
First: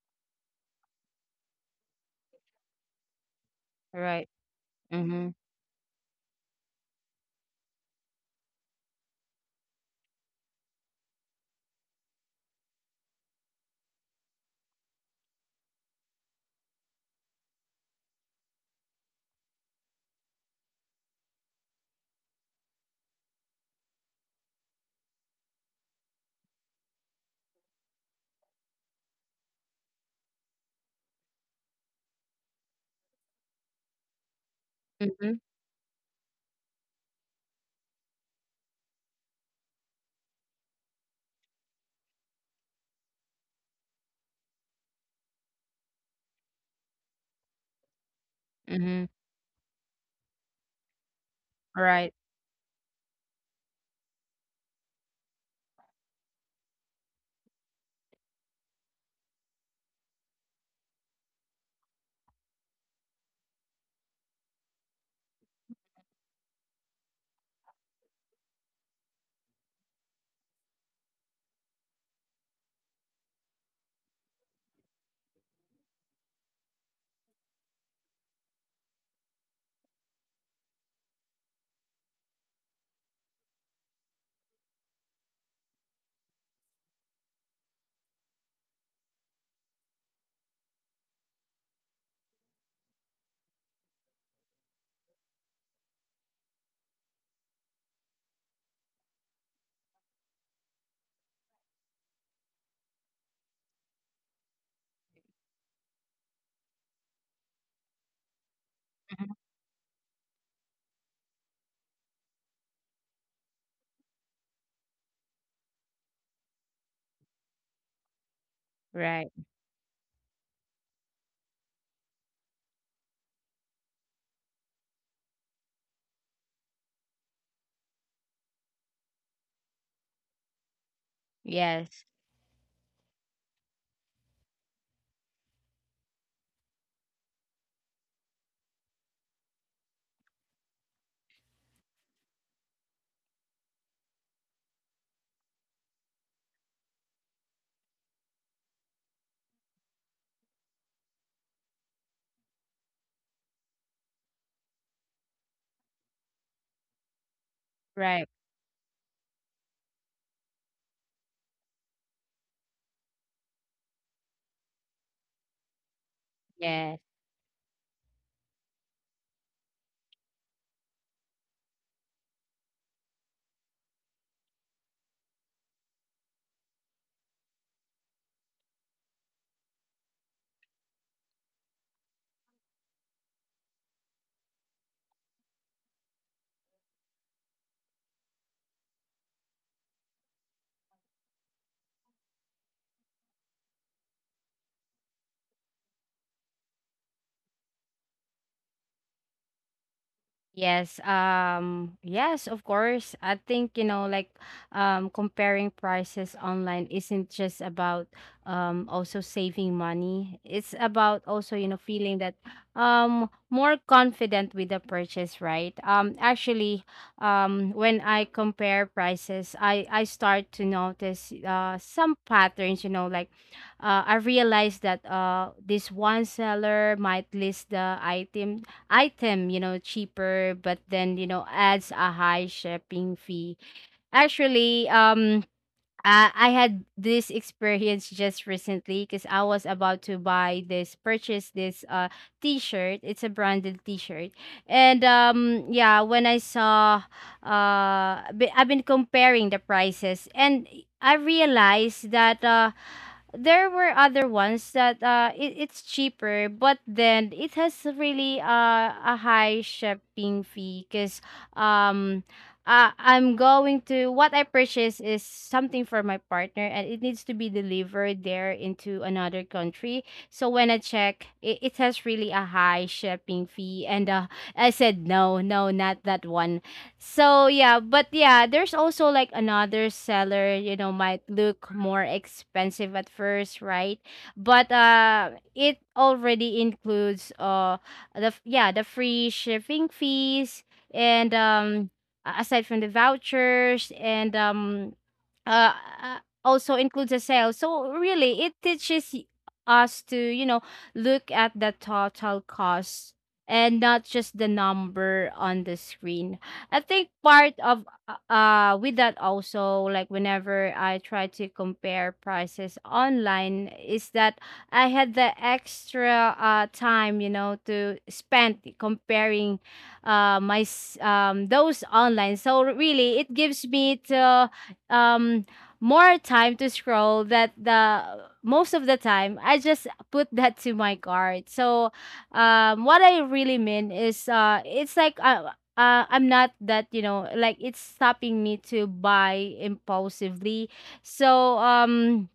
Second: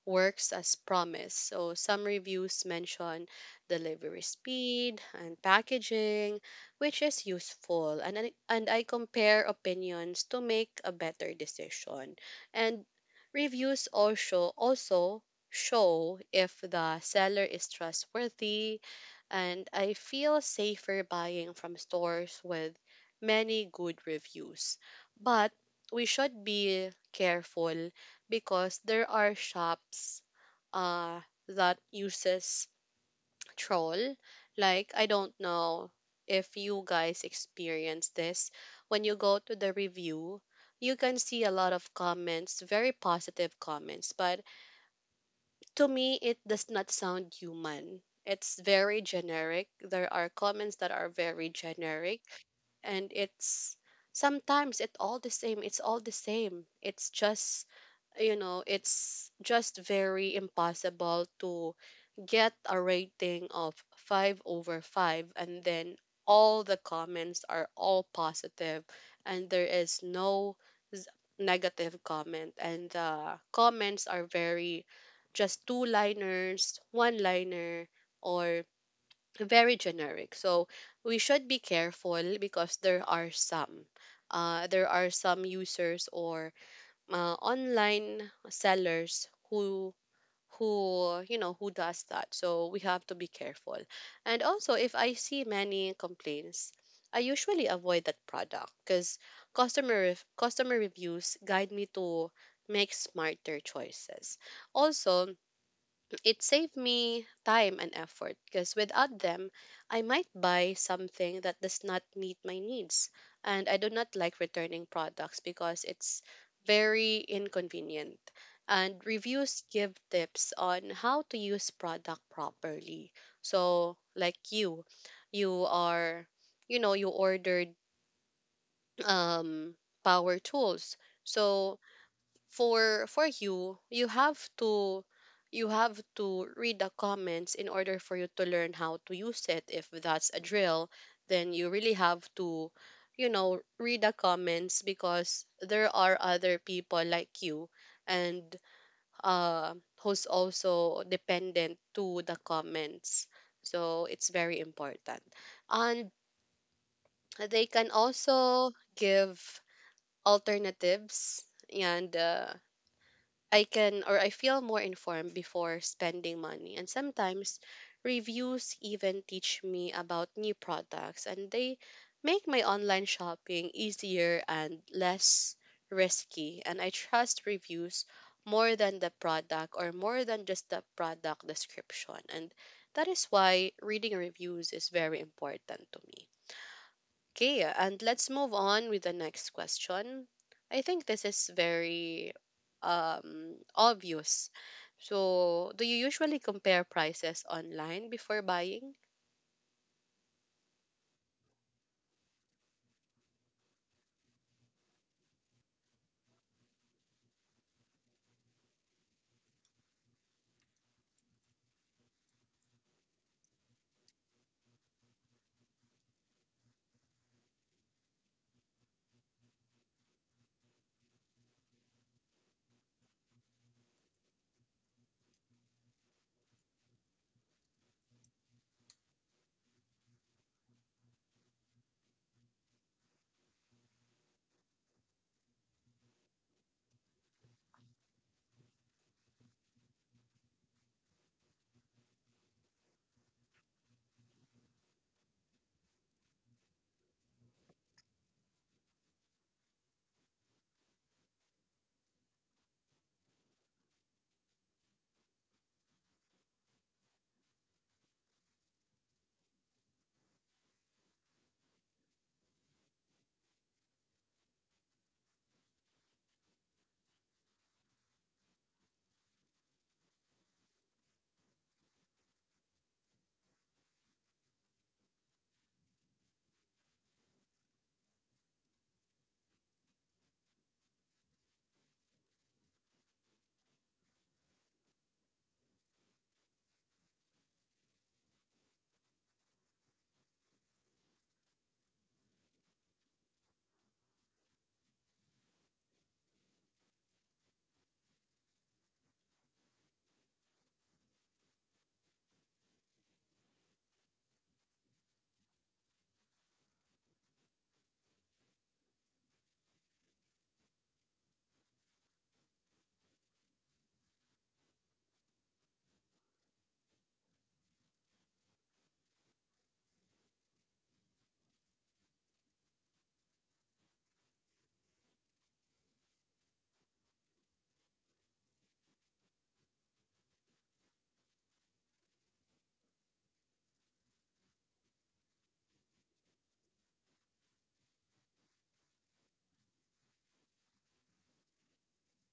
Speaker 1: works as promised. So some reviews mention delivery
Speaker 2: Right.
Speaker 1: speed
Speaker 2: Mm-hmm.
Speaker 1: and packaging, which is useful. And I compare opinions to make a better decision. And reviews also show if the seller is trustworthy, and I feel safer buying from stores with many good reviews. But we should be careful because there are shops uh, that uses troll. Like, I
Speaker 2: Mm-hmm.
Speaker 1: don't know if you guys experience this. When you go to the review, you can see a lot of comments, very positive comments, but to me, it does not sound human. It's very
Speaker 2: Mm-hmm.
Speaker 1: generic. There are comments that are very
Speaker 2: Right.
Speaker 1: generic, and it's sometimes it all the same. It's all the same. It's just very impossible to get a rating of 5 over 5, and then all the comments are all positive and there is no z- negative comment, and the comments are very just two liners, one liner, or very generic. So we should be careful because there are some users or online sellers who you know who does that. So we have to be careful. And also, if I see many complaints, I usually avoid that product because customer customer reviews guide me to make smarter choices. Also, it saved me time and effort, because without
Speaker 2: Mm-hmm.
Speaker 1: them, I might buy something that does not meet my needs. And I do not like returning products because it's very inconvenient. And
Speaker 2: Right.
Speaker 1: reviews give tips on how to use product properly. So, like you, you are, you ordered um power tools. So
Speaker 2: Yes.
Speaker 1: for you have to read the comments in order for you to learn how to use it. If that's a drill, then you really have to, read the comments, because there are other people like you, and uh who's also dependent to the comments. So it's very important, and they can
Speaker 2: Right.
Speaker 1: also give alternatives. And I can or I feel more informed before spending money. And
Speaker 2: Yes.
Speaker 1: sometimes reviews even teach me about new products, and they make my online shopping easier and less risky. And I trust reviews more than the product, or more than just the product description. And that is why reading reviews is very important to me. Okay, and let's move on with the next question. I think this is very, obvious. So, do you usually compare prices online before buying?
Speaker 2: Yes, yes, of course. I think, you know, like comparing prices online isn't just about also saving money. It's about also, you know, feeling that more confident with the purchase, right? Actually, when I compare prices, I start to notice some patterns, you know, like I realize that this one seller might list the item, you know, cheaper, but then, you know, adds a high shipping fee. Actually, I had this experience just recently because I was about to purchase this T-shirt. It's a branded T-shirt, and yeah, when I saw I've been comparing the prices, and I realized that there were other ones that it's cheaper but then it has really a high shipping fee because um I'm going to what I purchase is something for my partner and it needs to be delivered there into another country. So when I it, it has really a high shipping fee and I said no, no, not that one. So yeah, but yeah, there's also like another seller, you know, might look more expensive at first, right? But it already includes yeah, the free shipping fees and aside from the vouchers and uh, also includes a sale. So really, it teaches us to, you know, look at the total cost and not just the number on the screen. I think part of with that, also, like whenever I try to compare prices online is that I had the extra time, you know, to spend comparing those online. So really it gives me to um more time to scroll that the most of the time I just put that to my cart. So what I really mean is it's like I'm not that, you know, like it's stopping me to buy impulsively. So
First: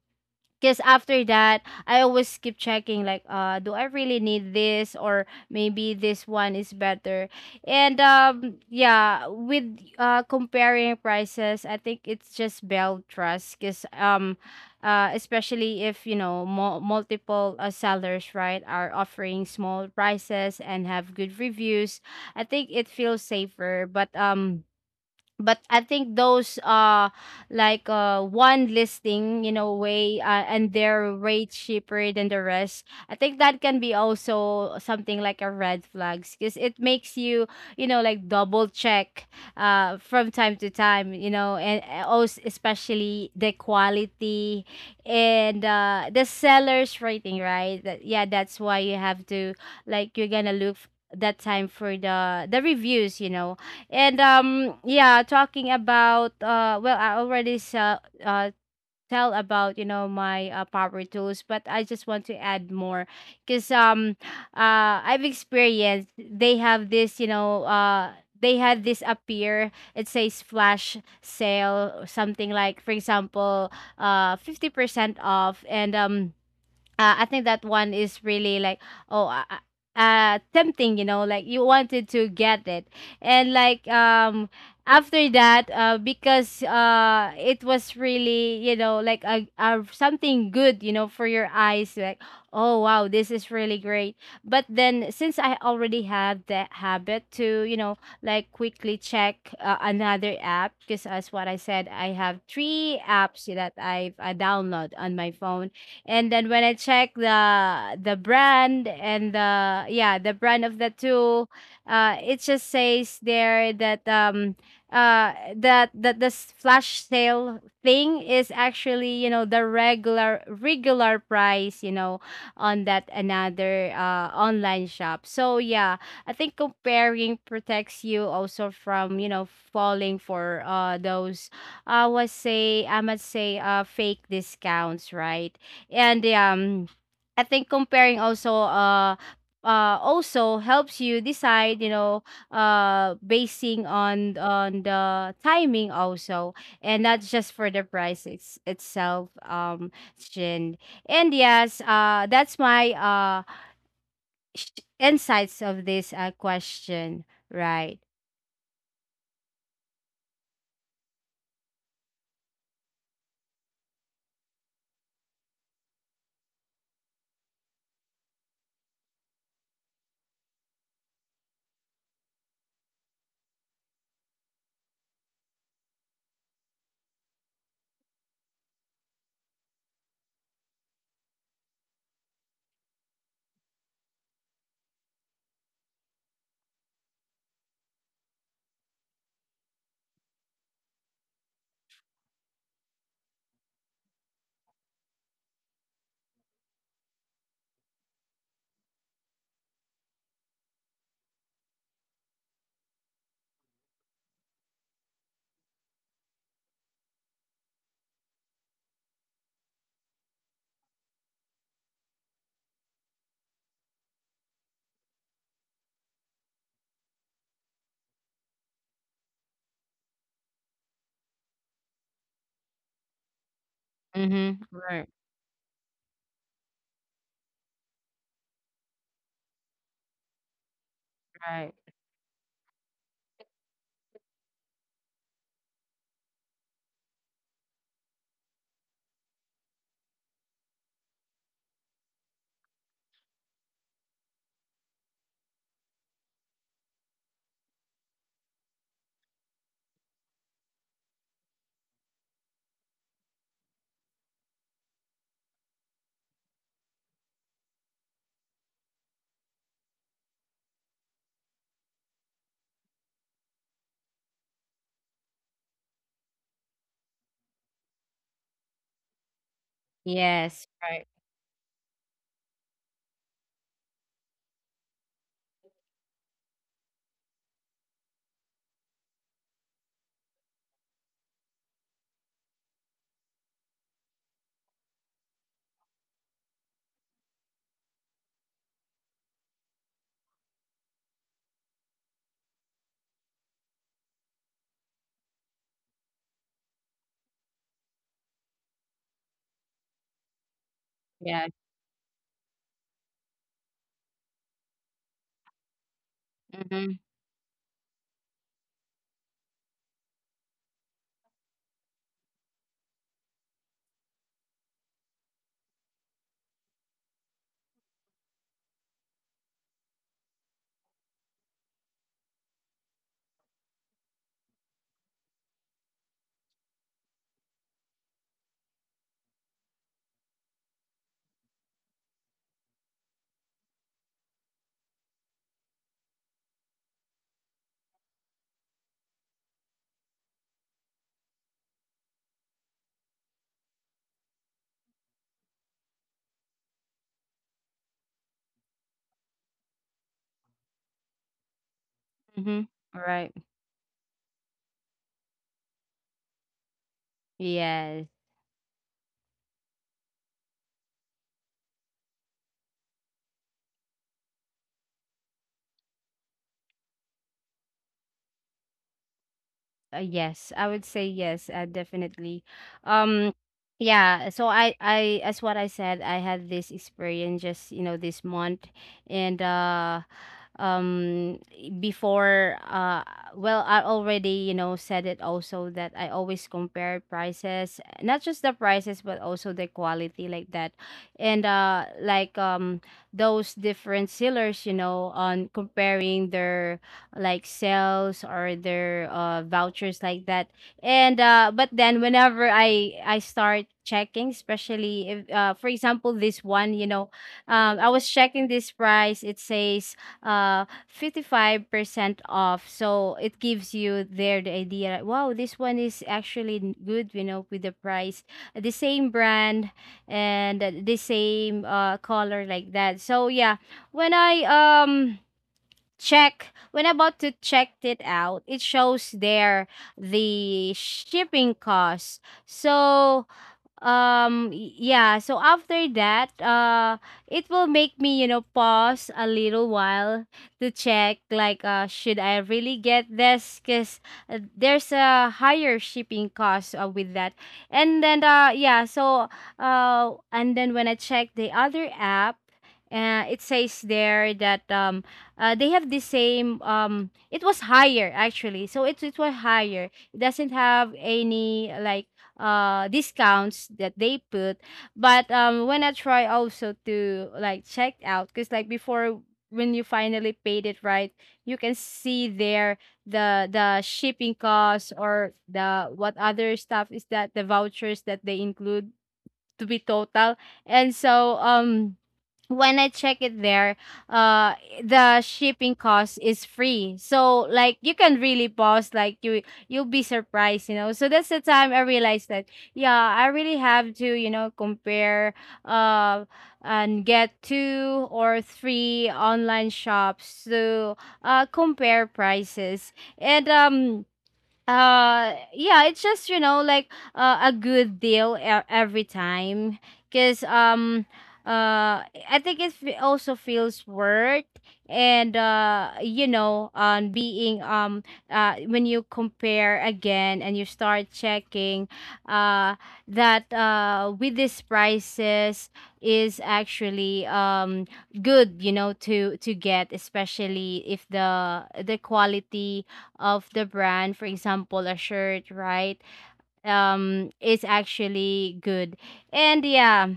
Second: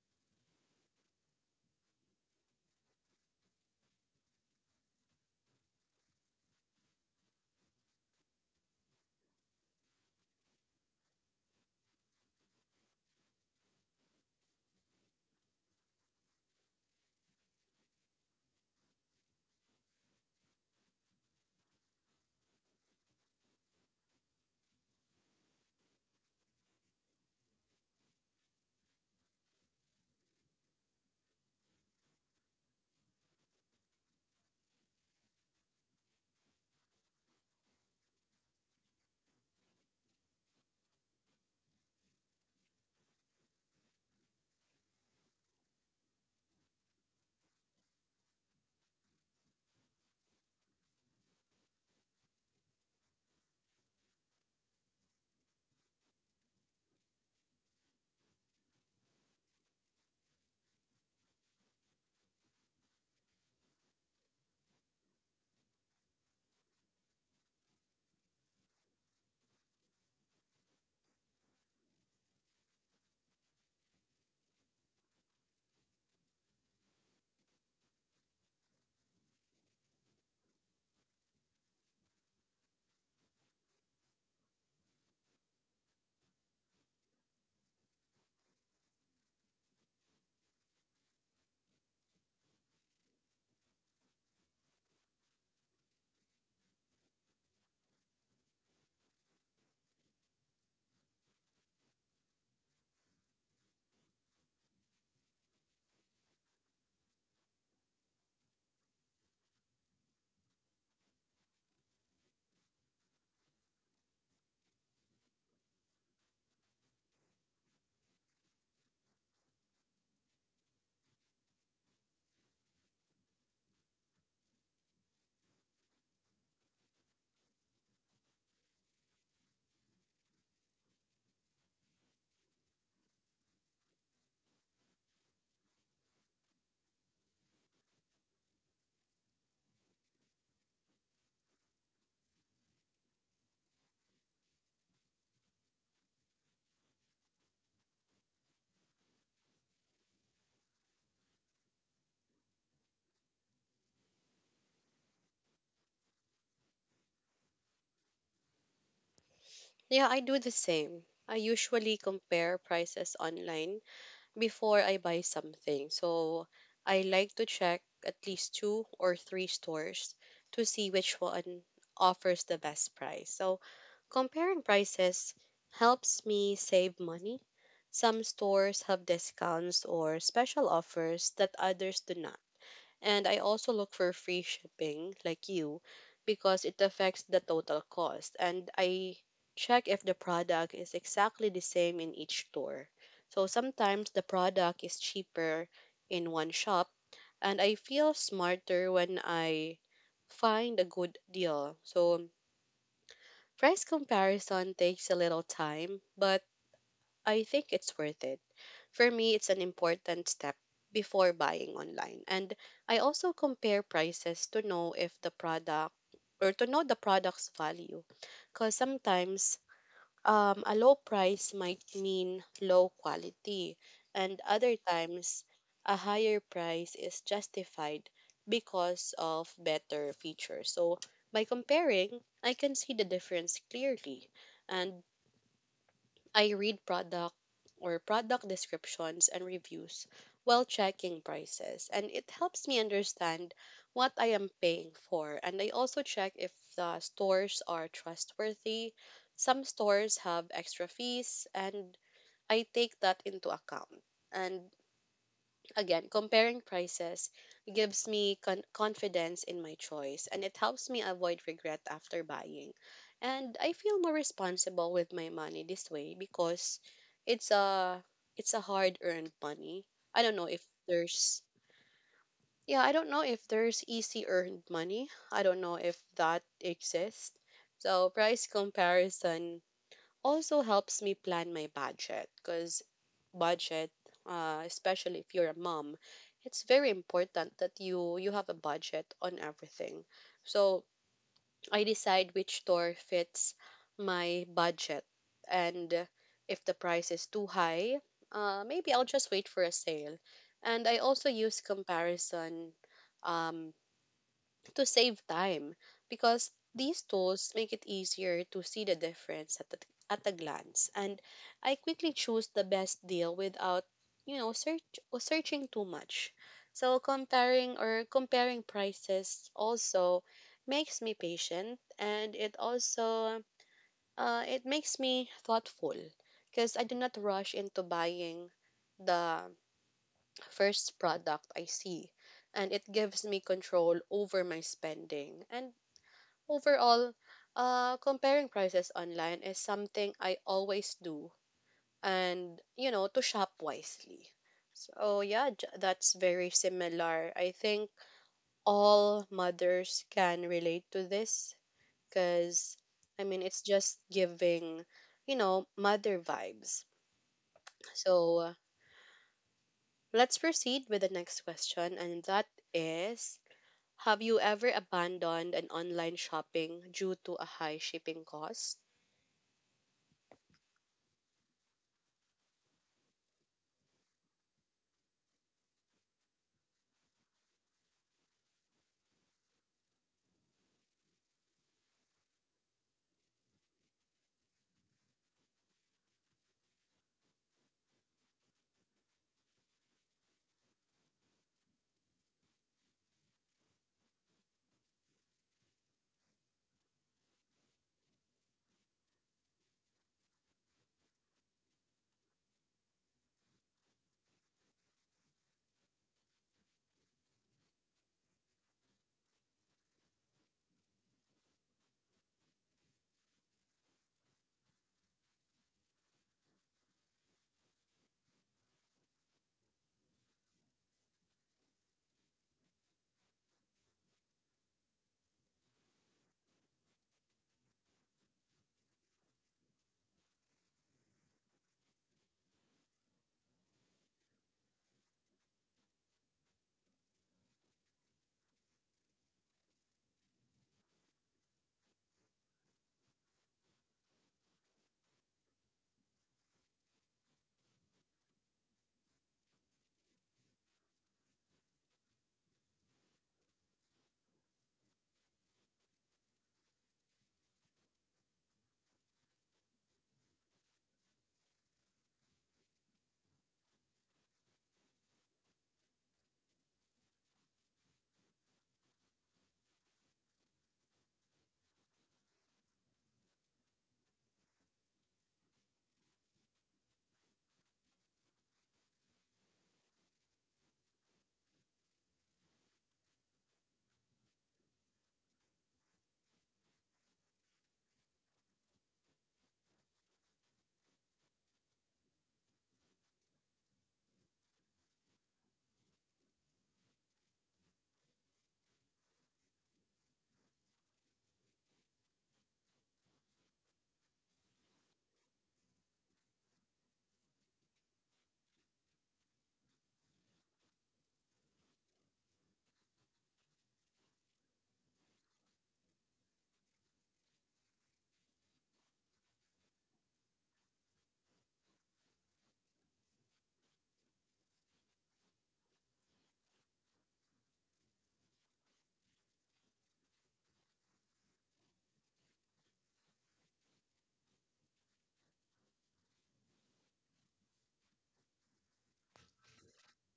Speaker 2: because after that I always keep checking like do I really need this, or maybe this one is better. And yeah, with comparing prices, I think it's just build trust because especially if, you know, multiple sellers, right, are offering small prices and have good reviews, I think it feels safer. But but I think those one listing, you know, way and their rate cheaper than the rest, I think that can be also something like a red flags because it makes you, you know, like double check from time to time, you know. And also especially the quality and the seller's rating, right? That, yeah, that's why you have to, like, you're gonna that time for the reviews, you know. And yeah, talking about well, I already tell about, you know, my power tools, but I just want to add more, cuz I've experienced they have this, you know, they had this appear, it says flash sale or something. Like, for example, 50% off. And I think that one is really like, oh, tempting, you know, like you wanted to get it, and like after that because it was really, you know, like a something good, you know, for your eyes, like, oh wow, this is really great. But then since I already have that habit to, you know, like quickly check another app, because as what I said, I have three apps that I've download on my phone. And then when I check the brand and the, yeah, the brand of the tool, it just says there that that this flash sale thing is actually, you know, the regular price, you know, on that another online shop. So yeah, I think comparing protects you also from, you know, falling for those, I would say, I must say, fake discounts, right? And I think comparing also also helps you decide, you know, basing on the timing also, and not just for the price it's, itself. Shin. And yes, that's my insights of this question. Right.
Speaker 1: Yeah, I do the same. I usually compare prices online before I buy something. So, I like to check at least two or three stores to see which one offers the best price. So, comparing prices helps me save money. Some stores have discounts or special offers that others do not. And I also look for free shipping, like you, because it affects the total cost. And I check if the product is exactly the same in each store. So sometimes the product is cheaper in one shop, and I feel smarter when I find a good deal. So price comparison takes a little time, but I think it's worth it. For me, it's an important step before buying online. And I also compare prices to know if the product, or to know the product's value. Because sometimes, a low price might mean low quality, and
Speaker 2: Mm-hmm.
Speaker 1: other
Speaker 2: Right.
Speaker 1: times a higher price is justified because of better features. So by
Speaker 2: Right.
Speaker 1: comparing, I can see the difference clearly. And I read product, or product descriptions, and reviews while checking prices, and it helps me understand what I am paying for. And I also check if the stores are trustworthy. Some stores have extra fees, and I take that into account. And again, comparing prices gives me confidence in my choice, and it helps me avoid regret after buying. And I feel more responsible with my money this way, because it's a it's a hard-earned money. I don't know if
Speaker 2: Yes. Right.
Speaker 1: there's yeah, I don't know if there's easy earned money. I don't know if that exists. So price comparison also helps me plan my budget. Because budget, especially if you're a mom, it's very important that you have a budget on everything. So I decide which store fits my budget, and if the price is too high, maybe I'll just wait for a sale. And I also
Speaker 2: Yes.
Speaker 1: use comparison, um, to save time, because
Speaker 2: Mm-hmm.
Speaker 1: these tools make it easier to see the difference at a glance, and I quickly choose the best deal without, search or searching too much. So comparing, or comparing prices, also makes me patient, and it also it makes me thoughtful, because I do not rush into buying the first product I see, and it gives me control over my spending. And overall, comparing prices online is something I always do, and, you know, to shop wisely. So yeah, that's very similar. I think all mothers can relate to this
Speaker 2: Mm-hmm.
Speaker 1: because, I
Speaker 2: Right.
Speaker 1: mean, it's just giving, mother vibes.
Speaker 2: Yes.
Speaker 1: So let's proceed with the next question, and that is: have you ever abandoned an online shopping due to a high shipping cost?
Speaker 2: Yes, I would say yes, definitely. Um, yeah, so as what I said, I had this experience just, you know, this month, and um before well, I already, you know, said it also that I always compare prices, not just the prices but also the quality like that. And those different sellers, you know, on comparing their like sales or their vouchers like that. And but then whenever I start checking, especially if, for example, this one, you know, I was checking this price, it says uh 55% off. So it gives you there the idea like, wow, this one is actually good, you know, with the price, the same brand, and the same color like that. So yeah, when I check, when I'm about to check it out, it shows there the shipping cost. So yeah, so after that it will make me, you know, pause a little while to check like, should I really get this? Because there's a higher shipping cost with that. And then yeah, so and then when I check the other app, it says there that they have the same, it was higher, actually. So it was higher, it doesn't have any like discounts that they put. But when I try also to like check out, because like before, when you finally paid it, right, you can see there the shipping costs or the what other stuff is, that the vouchers that they include to be total. And so when I check it there, uh, the shipping cost is free. So like you can really pause, like you you'll be surprised, you know. So that's the time I realized that yeah, I really have to, you know, compare, uh, and get two or three online shops to compare prices. And yeah, it's just, you know, like a good deal every time. Because uh I think it also feels worth. And you know, on being when you compare again and you start checking uh that with these prices is actually good, you know, to get, especially if the quality of the brand, for example a shirt, right, is actually good. And yeah,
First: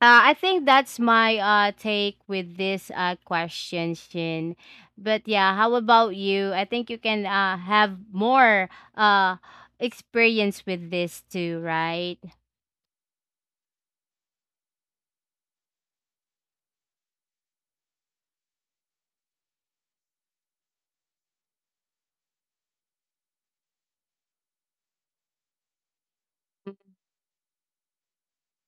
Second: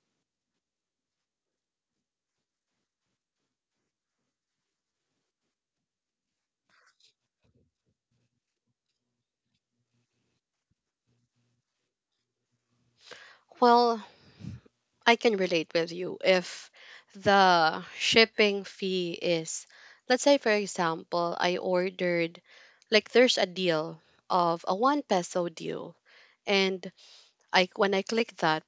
Speaker 2: I think that's my take with this question, Shin. But yeah, how about you? I think you can have more uh experience with this too, right?
Speaker 1: Well, I can relate with you. If the shipping fee is, let's say, for example, I ordered, like, there's a deal of a 1 peso deal. And when I click that,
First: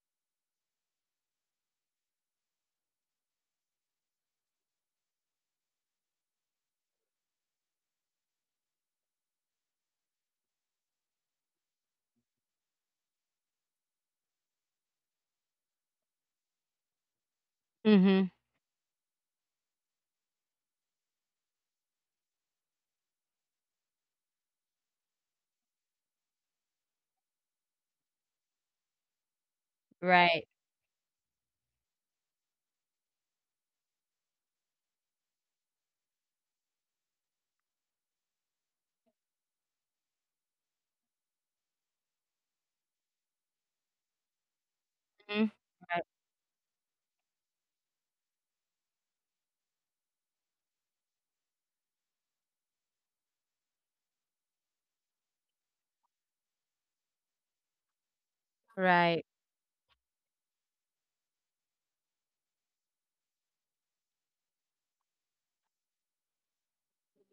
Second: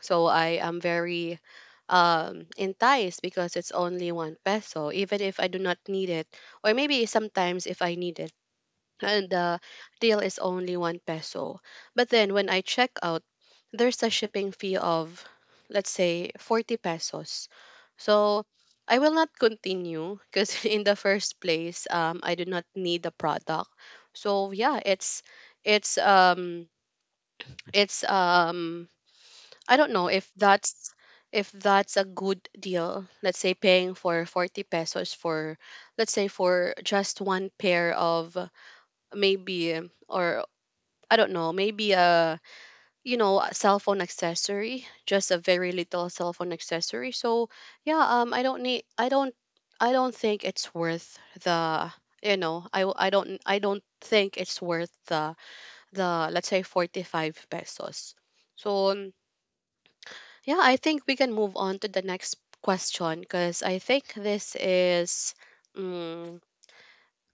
Speaker 1: so I am very, enticed because it's only 1 peso, even if I do not need it, or maybe sometimes if I need it and the deal is only 1 peso. But then when I check out, there's a shipping fee of, let's say, 40 pesos.
Speaker 2: Mm-hmm.
Speaker 1: So I will not continue, because in the first place, I do not need the product. So yeah, it's um it's I don't know if
Speaker 2: Right.
Speaker 1: that's a good deal. Let's say paying for 40 pesos for, let's say, for just one pair of, maybe, or I don't know, maybe a you know a cell phone accessory, just a
Speaker 2: Mm-hmm.
Speaker 1: very
Speaker 2: Right.
Speaker 1: little cell phone accessory. So yeah, I don't need, I don't think it's worth the you know I w- I don't think it's worth the, let's say, 45 pesos. So
Speaker 2: Right.
Speaker 1: yeah, I think we can move on to the next question, because I think this is, um,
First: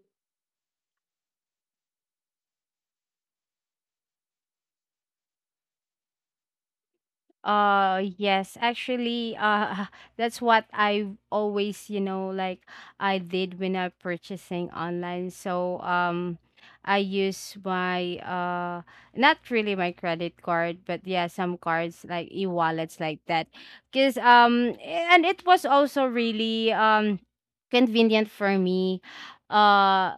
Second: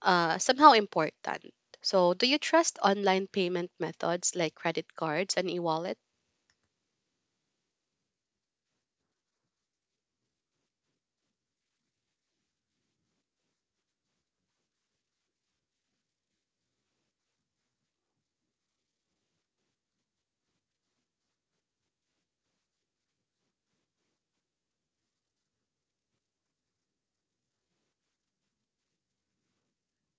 Speaker 1: somehow important. So, do you trust online payment methods like credit cards and e wallets?
Speaker 2: Yes, actually, that's what I always, you know, like, I did when I purchasing online. So I use my not really my credit card, but yeah, some cards like e-wallets like that. Cuz and it was also really convenient for me. Uh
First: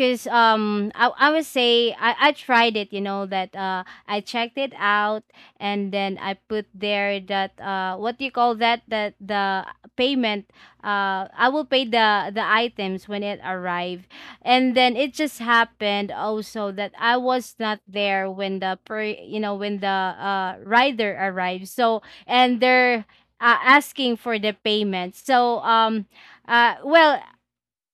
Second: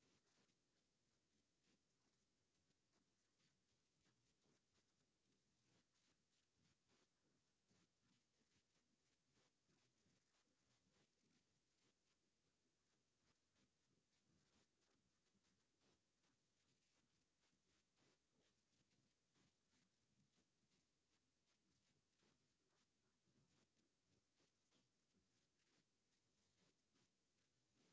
Speaker 2: Cause I would say I tried it, you know, that I checked it out, and then I put there that what do you call that, that the payment, I will pay the items when it arrive. And then it just happened also that I was not there when the per you know, when the rider arrived. So, and they're asking for the payment. So well,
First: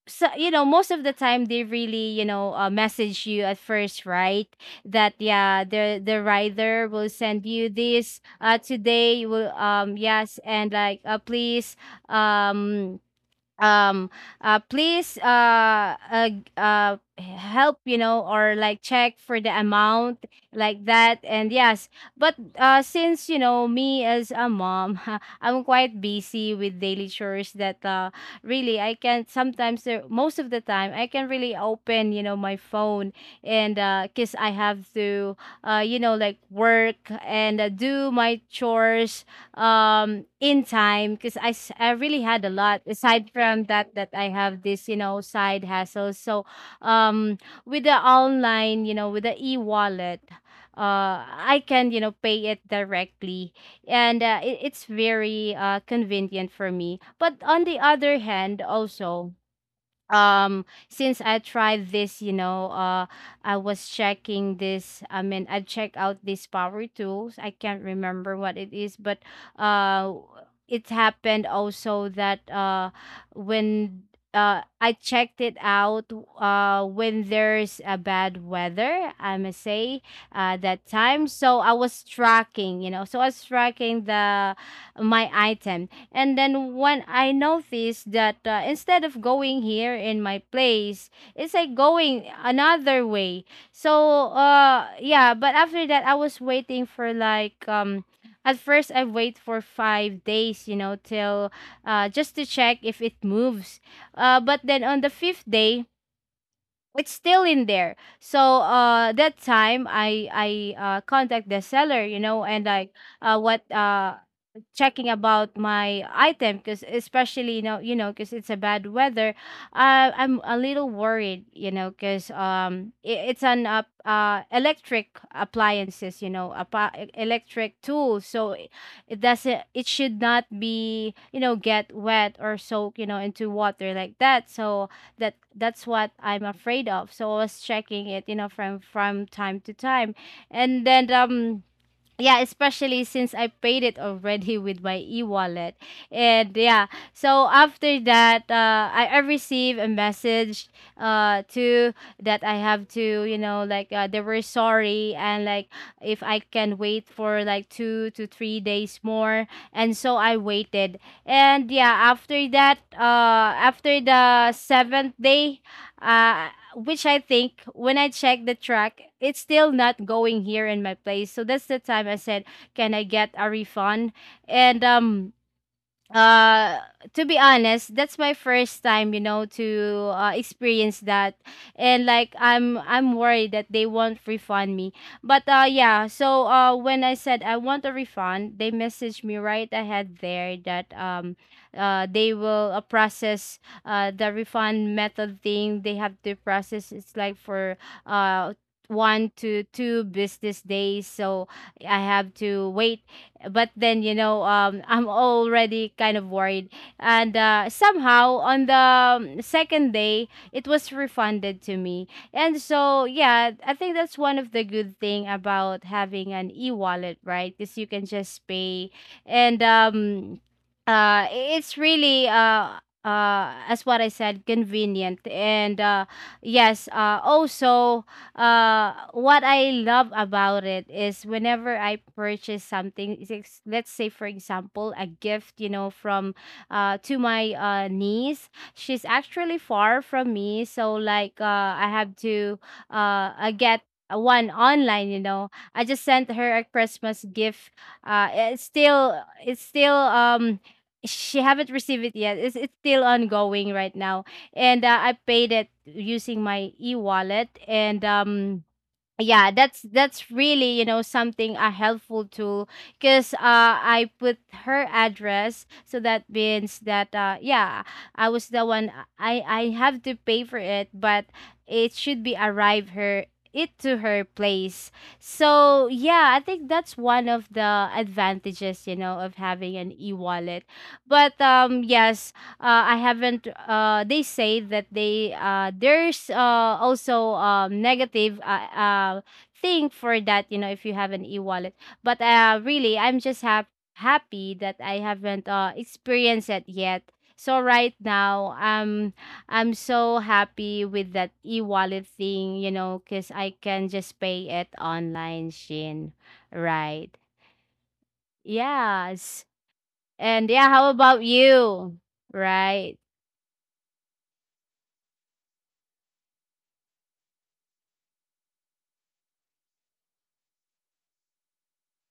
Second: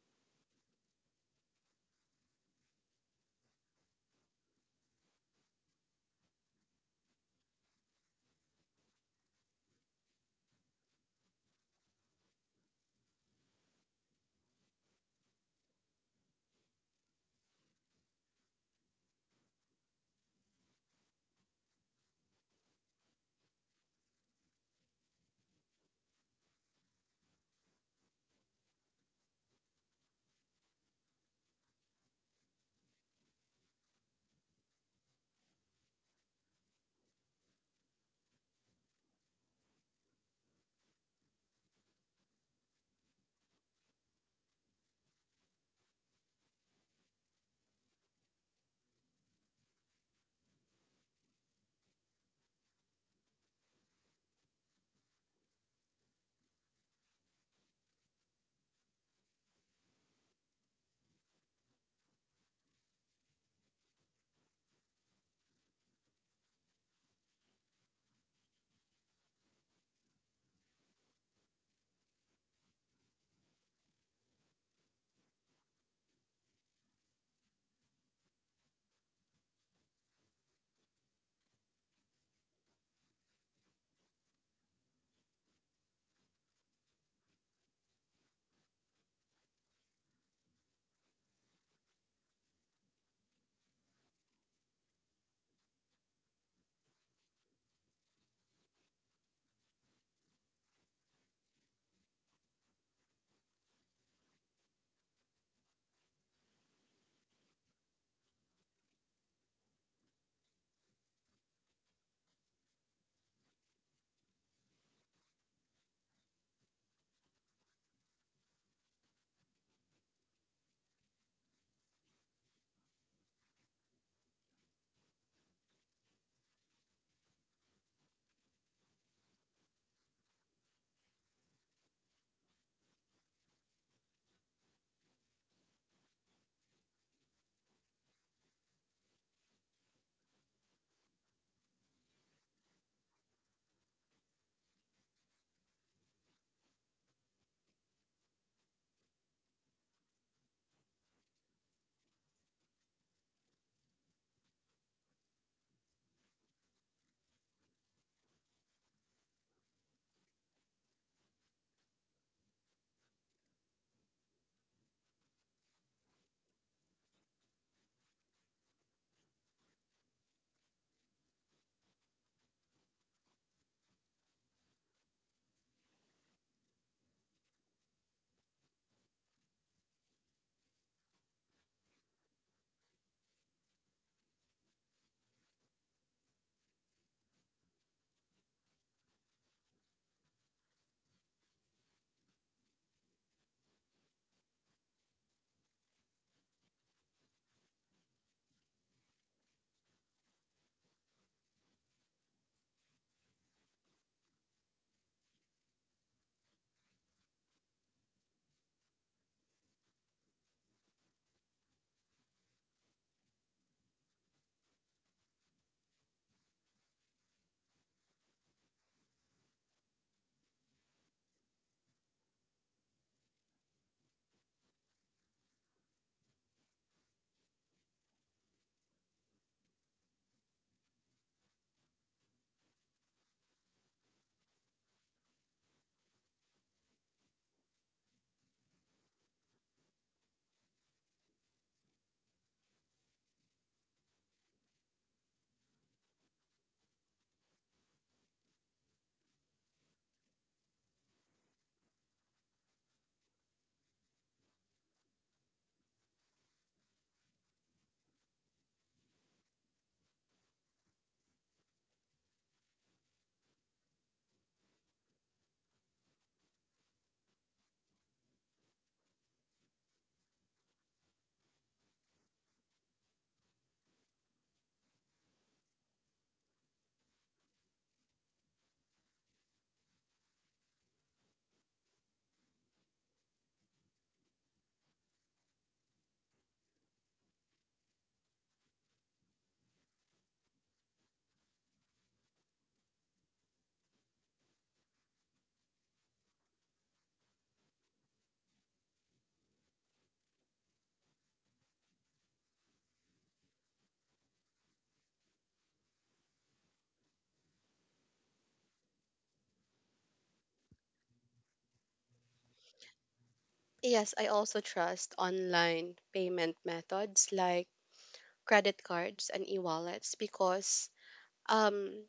Speaker 2: so you know, most of the time, they really, you know, message you at first, right? That yeah, the rider will send you this today, you will yes, and like please um um please help, you know, or like check for the amount like that. And yes, but since you know, me as a mom, I'm quite busy with daily chores, that really, I can sometimes most of the time, I can really open, you know, my phone. And because I have to you know, like work and do my chores in time, because I really had a lot aside from that, that I have this, you know, side hassle. So um with the online, you know, with the e-wallet, I can, you know, pay it directly. And it, it's very convenient for me. But on the other hand, also, since I tried this, you know, I was checking this, I checked out these power tools, I can't remember what it is. But uh it happened also that when I checked it out when there's a bad weather, I must say, that time. So I was tracking, you know, so I was tracking the, my item. And then when I noticed that instead of going here in my place, it's like going another way. So yeah, but after that I was waiting for like at first I wait for 5 days, till just to check if it moves. But then on the 5th day it's still in there. So that time I contact the seller, you know, and like what checking about my item, because especially because it's a bad weather. I'm a little worried, you know, because it's an electric appliances, you know, electric tools. So it should not be, you know, get wet or soak, you know, into water like that. So that's what I'm afraid of, so I was checking it, you know, from time to time. And then yeah, especially since I paid it already with my e-wallet. And yeah, so after that, I received a message, to that I have to, you know, like they were sorry, and like if I can wait for like 2 to 3 days more. And so I waited. And yeah, after that, after the seventh day, uh, which I think when I check the track, it's still not going here in my place. So that's the time I said, "Can I get a refund?" And uh to be honest, that's my first time, you know, to experience that. And like I'm worried that they won't refund me. But yeah, so when I said I want a refund, they messaged me right ahead there that they will, process the refund method thing they have to process. It's like for uh 1 to 2 business days, so I have to wait. But then, I'm already kind of worried. And somehow, on the second day, it was refunded to me. And so yeah, I think that's one of the good thing about having an e-wallet, right? Because you can just pay. And it's really, as what I said, convenient. And yes. Also, what I love about it is, whenever I purchase something, is let's say, for example, a gift, you know, from to my niece. She's actually far from me, so like I have to I get one online, you know. I just sent her a Christmas gift. Uh it's still it's still she haven't received it yet. It's still ongoing right now. And I paid it using my e-wallet. And yeah, that's really, something, a helpful tool. Because I put her address, so that means that yeah, I was the one. I have to pay for it, but it should be arrive her, it to her place. So yeah, I think that's one of the advantages of having an e-wallet. But yes, I haven't. They say that they there's also negative thing for that. You know, if you have an e-wallet. But really, I'm just happy that I haven't experienced it yet. So right now, I'm so happy with that e-wallet thing. You know, cause I can just pay it online. Shin, right? Yes. And yeah, how about you? Right.
Speaker 1: Yes, I also trust online payment methods like credit cards and e-wallets, because um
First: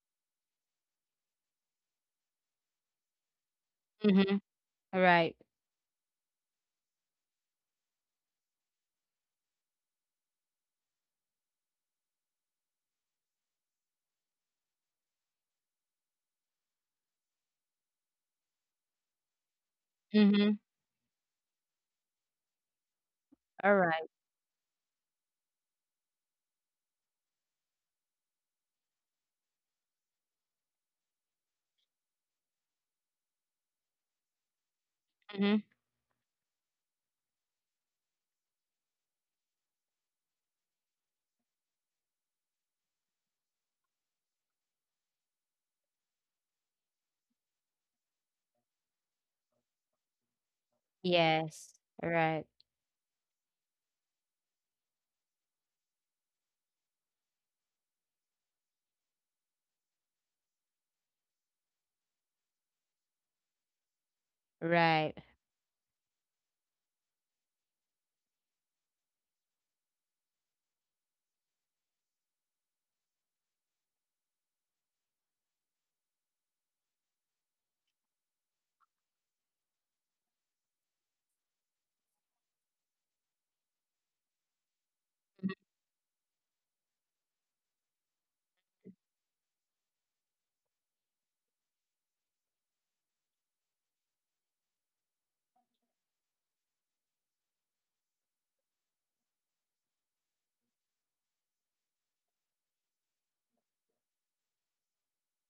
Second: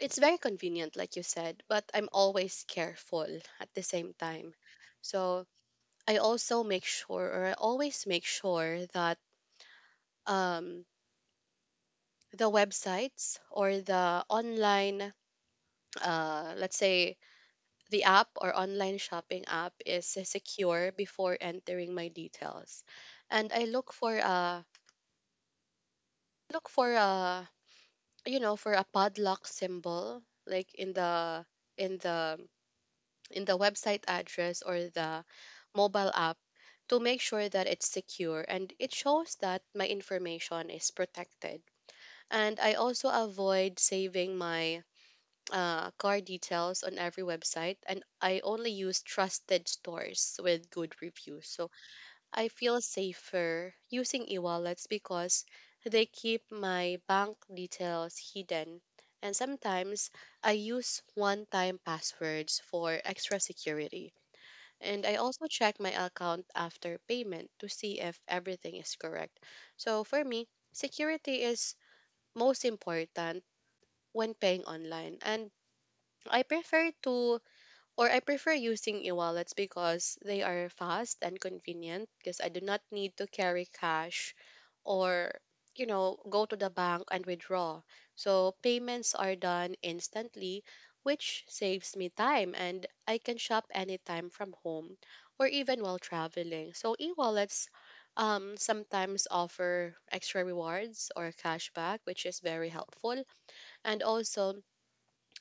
Speaker 1: it's very convenient, like you said, but I'm always careful at the same
Speaker 2: Mm-hmm.
Speaker 1: time.
Speaker 2: Right.
Speaker 1: So, I also make sure, or I always make sure that um the websites, or the online, let's say, the app or online shopping app is
Speaker 2: Mhm.
Speaker 1: secure before entering my details. And I
Speaker 2: All right.
Speaker 1: look for a you know for a padlock symbol, like in in the the website address or the
Speaker 2: Mhm.
Speaker 1: mobile app, to make sure that it's secure, and it shows that my information is protected. And I also avoid saving my, car details on every website, and I only use trusted stores with good reviews. So
Speaker 2: Yes. Right.
Speaker 1: I feel safer using e-wallets because they keep my bank details hidden. And sometimes I use one-time passwords for extra security. And
Speaker 2: Right.
Speaker 1: I also check my account after payment to see if everything is correct. So for me, security is most important when paying online. And I prefer to, or I prefer using e-wallets, because they are fast and convenient, because I do not need to carry cash, or, go to the bank and withdraw. So payments are done instantly, which saves me time, and I can shop anytime from home or even while traveling. So e-wallets, sometimes offer extra rewards or cashback, which is very helpful. And also,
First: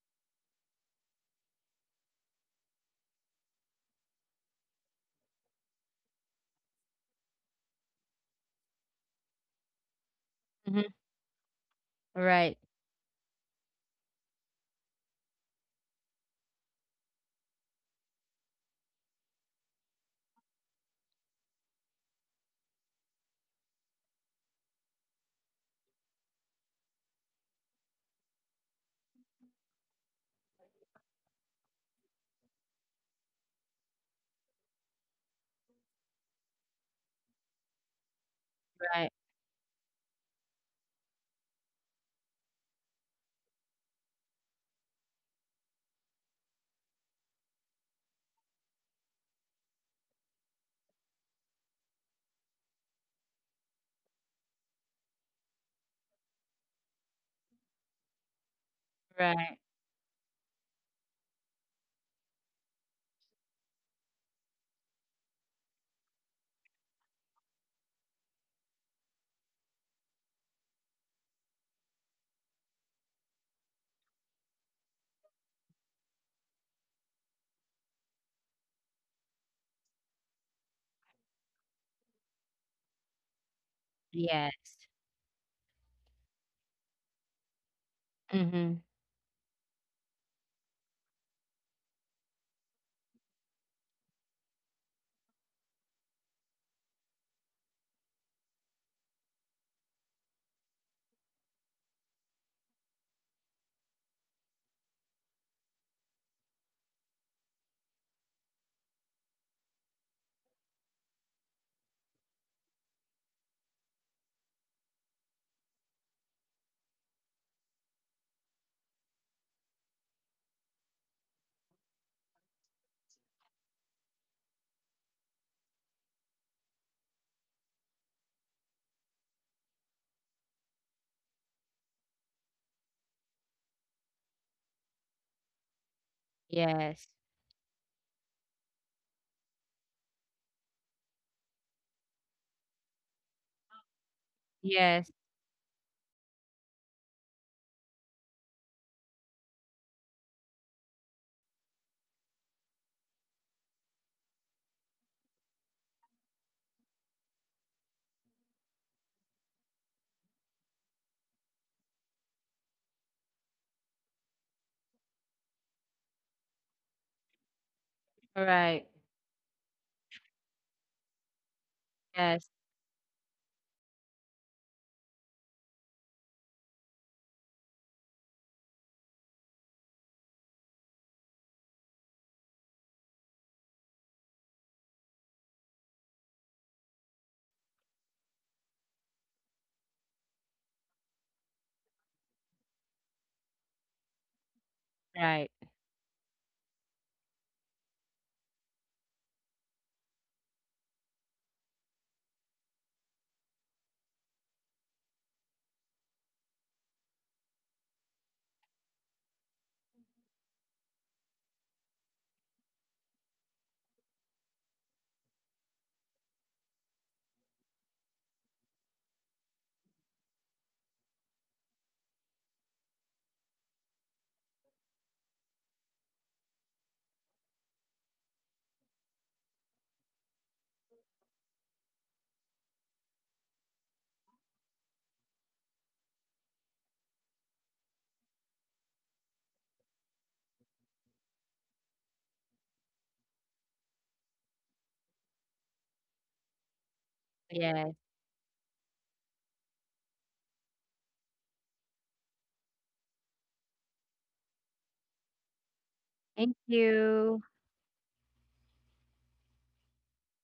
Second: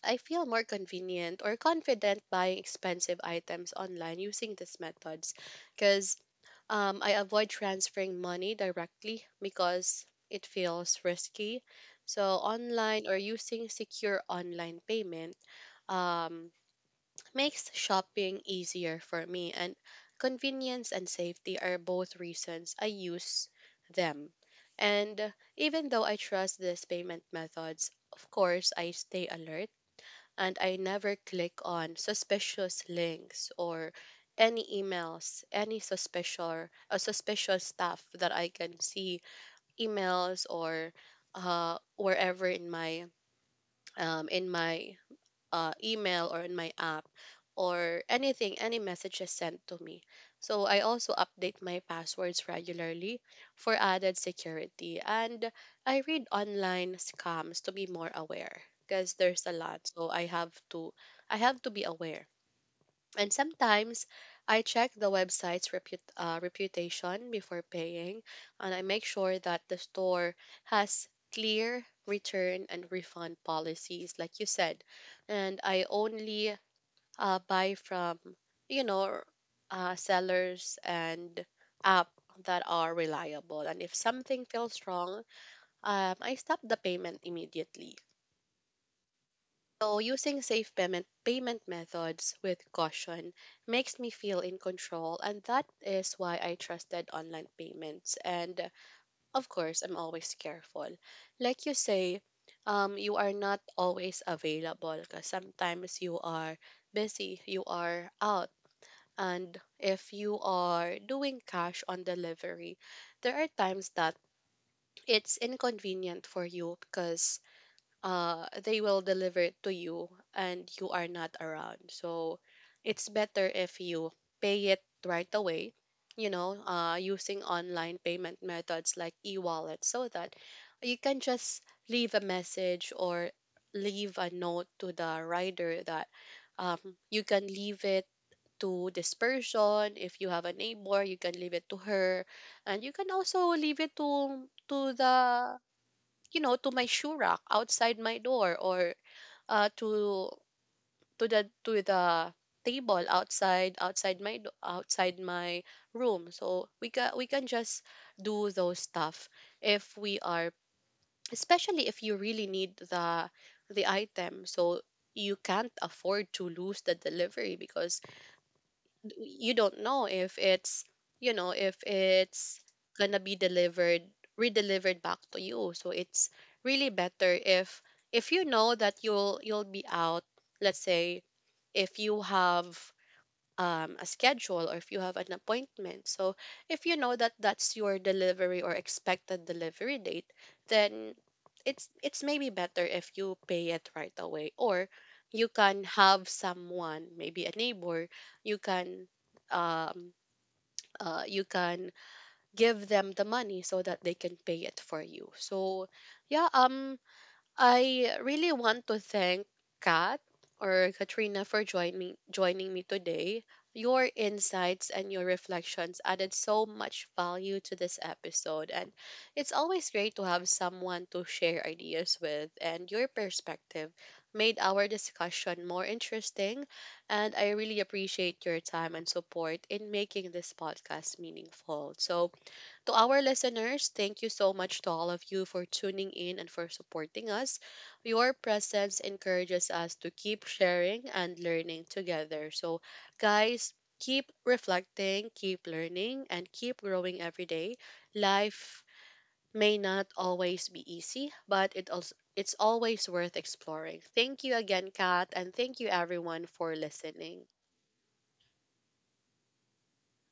Speaker 1: I feel more convenient or confident buying expensive items online using these methods, because, I avoid transferring money directly because it
Speaker 2: Mhm.
Speaker 1: feels risky. So,
Speaker 2: Right.
Speaker 1: online, or using secure online payment, um, makes shopping easier for me, and convenience and safety are both reasons I use them. And even though I trust these payment methods, of course, I stay alert, and I never click on suspicious links or any emails, any suspicious stuff that I can
Speaker 2: Right.
Speaker 1: see, emails, or wherever in my, um, in my email, or in my app, or anything, any messages sent to me. So I also update my passwords regularly for added security. And I read online scams to be more aware, because there's a
Speaker 2: Right.
Speaker 1: lot. So I have to be aware, and sometimes I check the website's reputation before paying, and I make sure that the store has clear return and refund policies, like you said. And I only, buy from, you know, sellers and app that are reliable. And if something
Speaker 2: Yes.
Speaker 1: feels wrong, I stop the payment immediately.
Speaker 2: Mhm.
Speaker 1: So using safe payment methods with caution makes me feel in control, and that is why I trusted online payments, and, of course, I'm always careful. Like you say, you are not always available, because sometimes you are busy, you are out, and if you are doing cash on delivery, there are times that it's inconvenient for you, because they will deliver it to you and you are not around, so it's better if you pay it right away, using online payment methods like e-wallet, so that you can just leave a message, or leave a note to the rider that um
Speaker 2: Yes.
Speaker 1: you can leave it to this person. If you have a neighbor, you can leave it to her, and you can also leave it to
Speaker 2: Yes.
Speaker 1: the you know, to my shoe rack outside my door, or to the table outside my room. So we can just do those stuff if we are especially if you really need the item. So you can't afford to lose the delivery, because
Speaker 2: Right.
Speaker 1: you don't know if it's you know if
Speaker 2: Yes.
Speaker 1: it's gonna be delivered, redelivered back to you. So it's really better if, you know that you'll be out. Let's say if you have, a schedule, or if you have an appointment. So if you know that that's your delivery or expected delivery date, then it's maybe better if you pay it right away, or you
Speaker 2: Right.
Speaker 1: can have someone, maybe a neighbor. You can um uh, you can give them the money so that they can pay it for you. So yeah, I really want to thank Kat, or Katrina, for joining me today. Your insights and your reflections added so much value to this episode, and it's always great to have someone to share ideas with, and your perspective made our discussion more interesting, and I really appreciate your time and support in making this podcast meaningful. So to our listeners, thank you so much to all of you for tuning in and for supporting us. Your presence encourages us to keep sharing and learning together. So, guys, keep reflecting, keep learning, and keep growing every day.
Speaker 2: Yes.
Speaker 1: Life may not always be easy, but it's always worth exploring. Thank you again, Kat, and thank you everyone
Speaker 2: Thank
Speaker 1: for listening.
Speaker 2: you.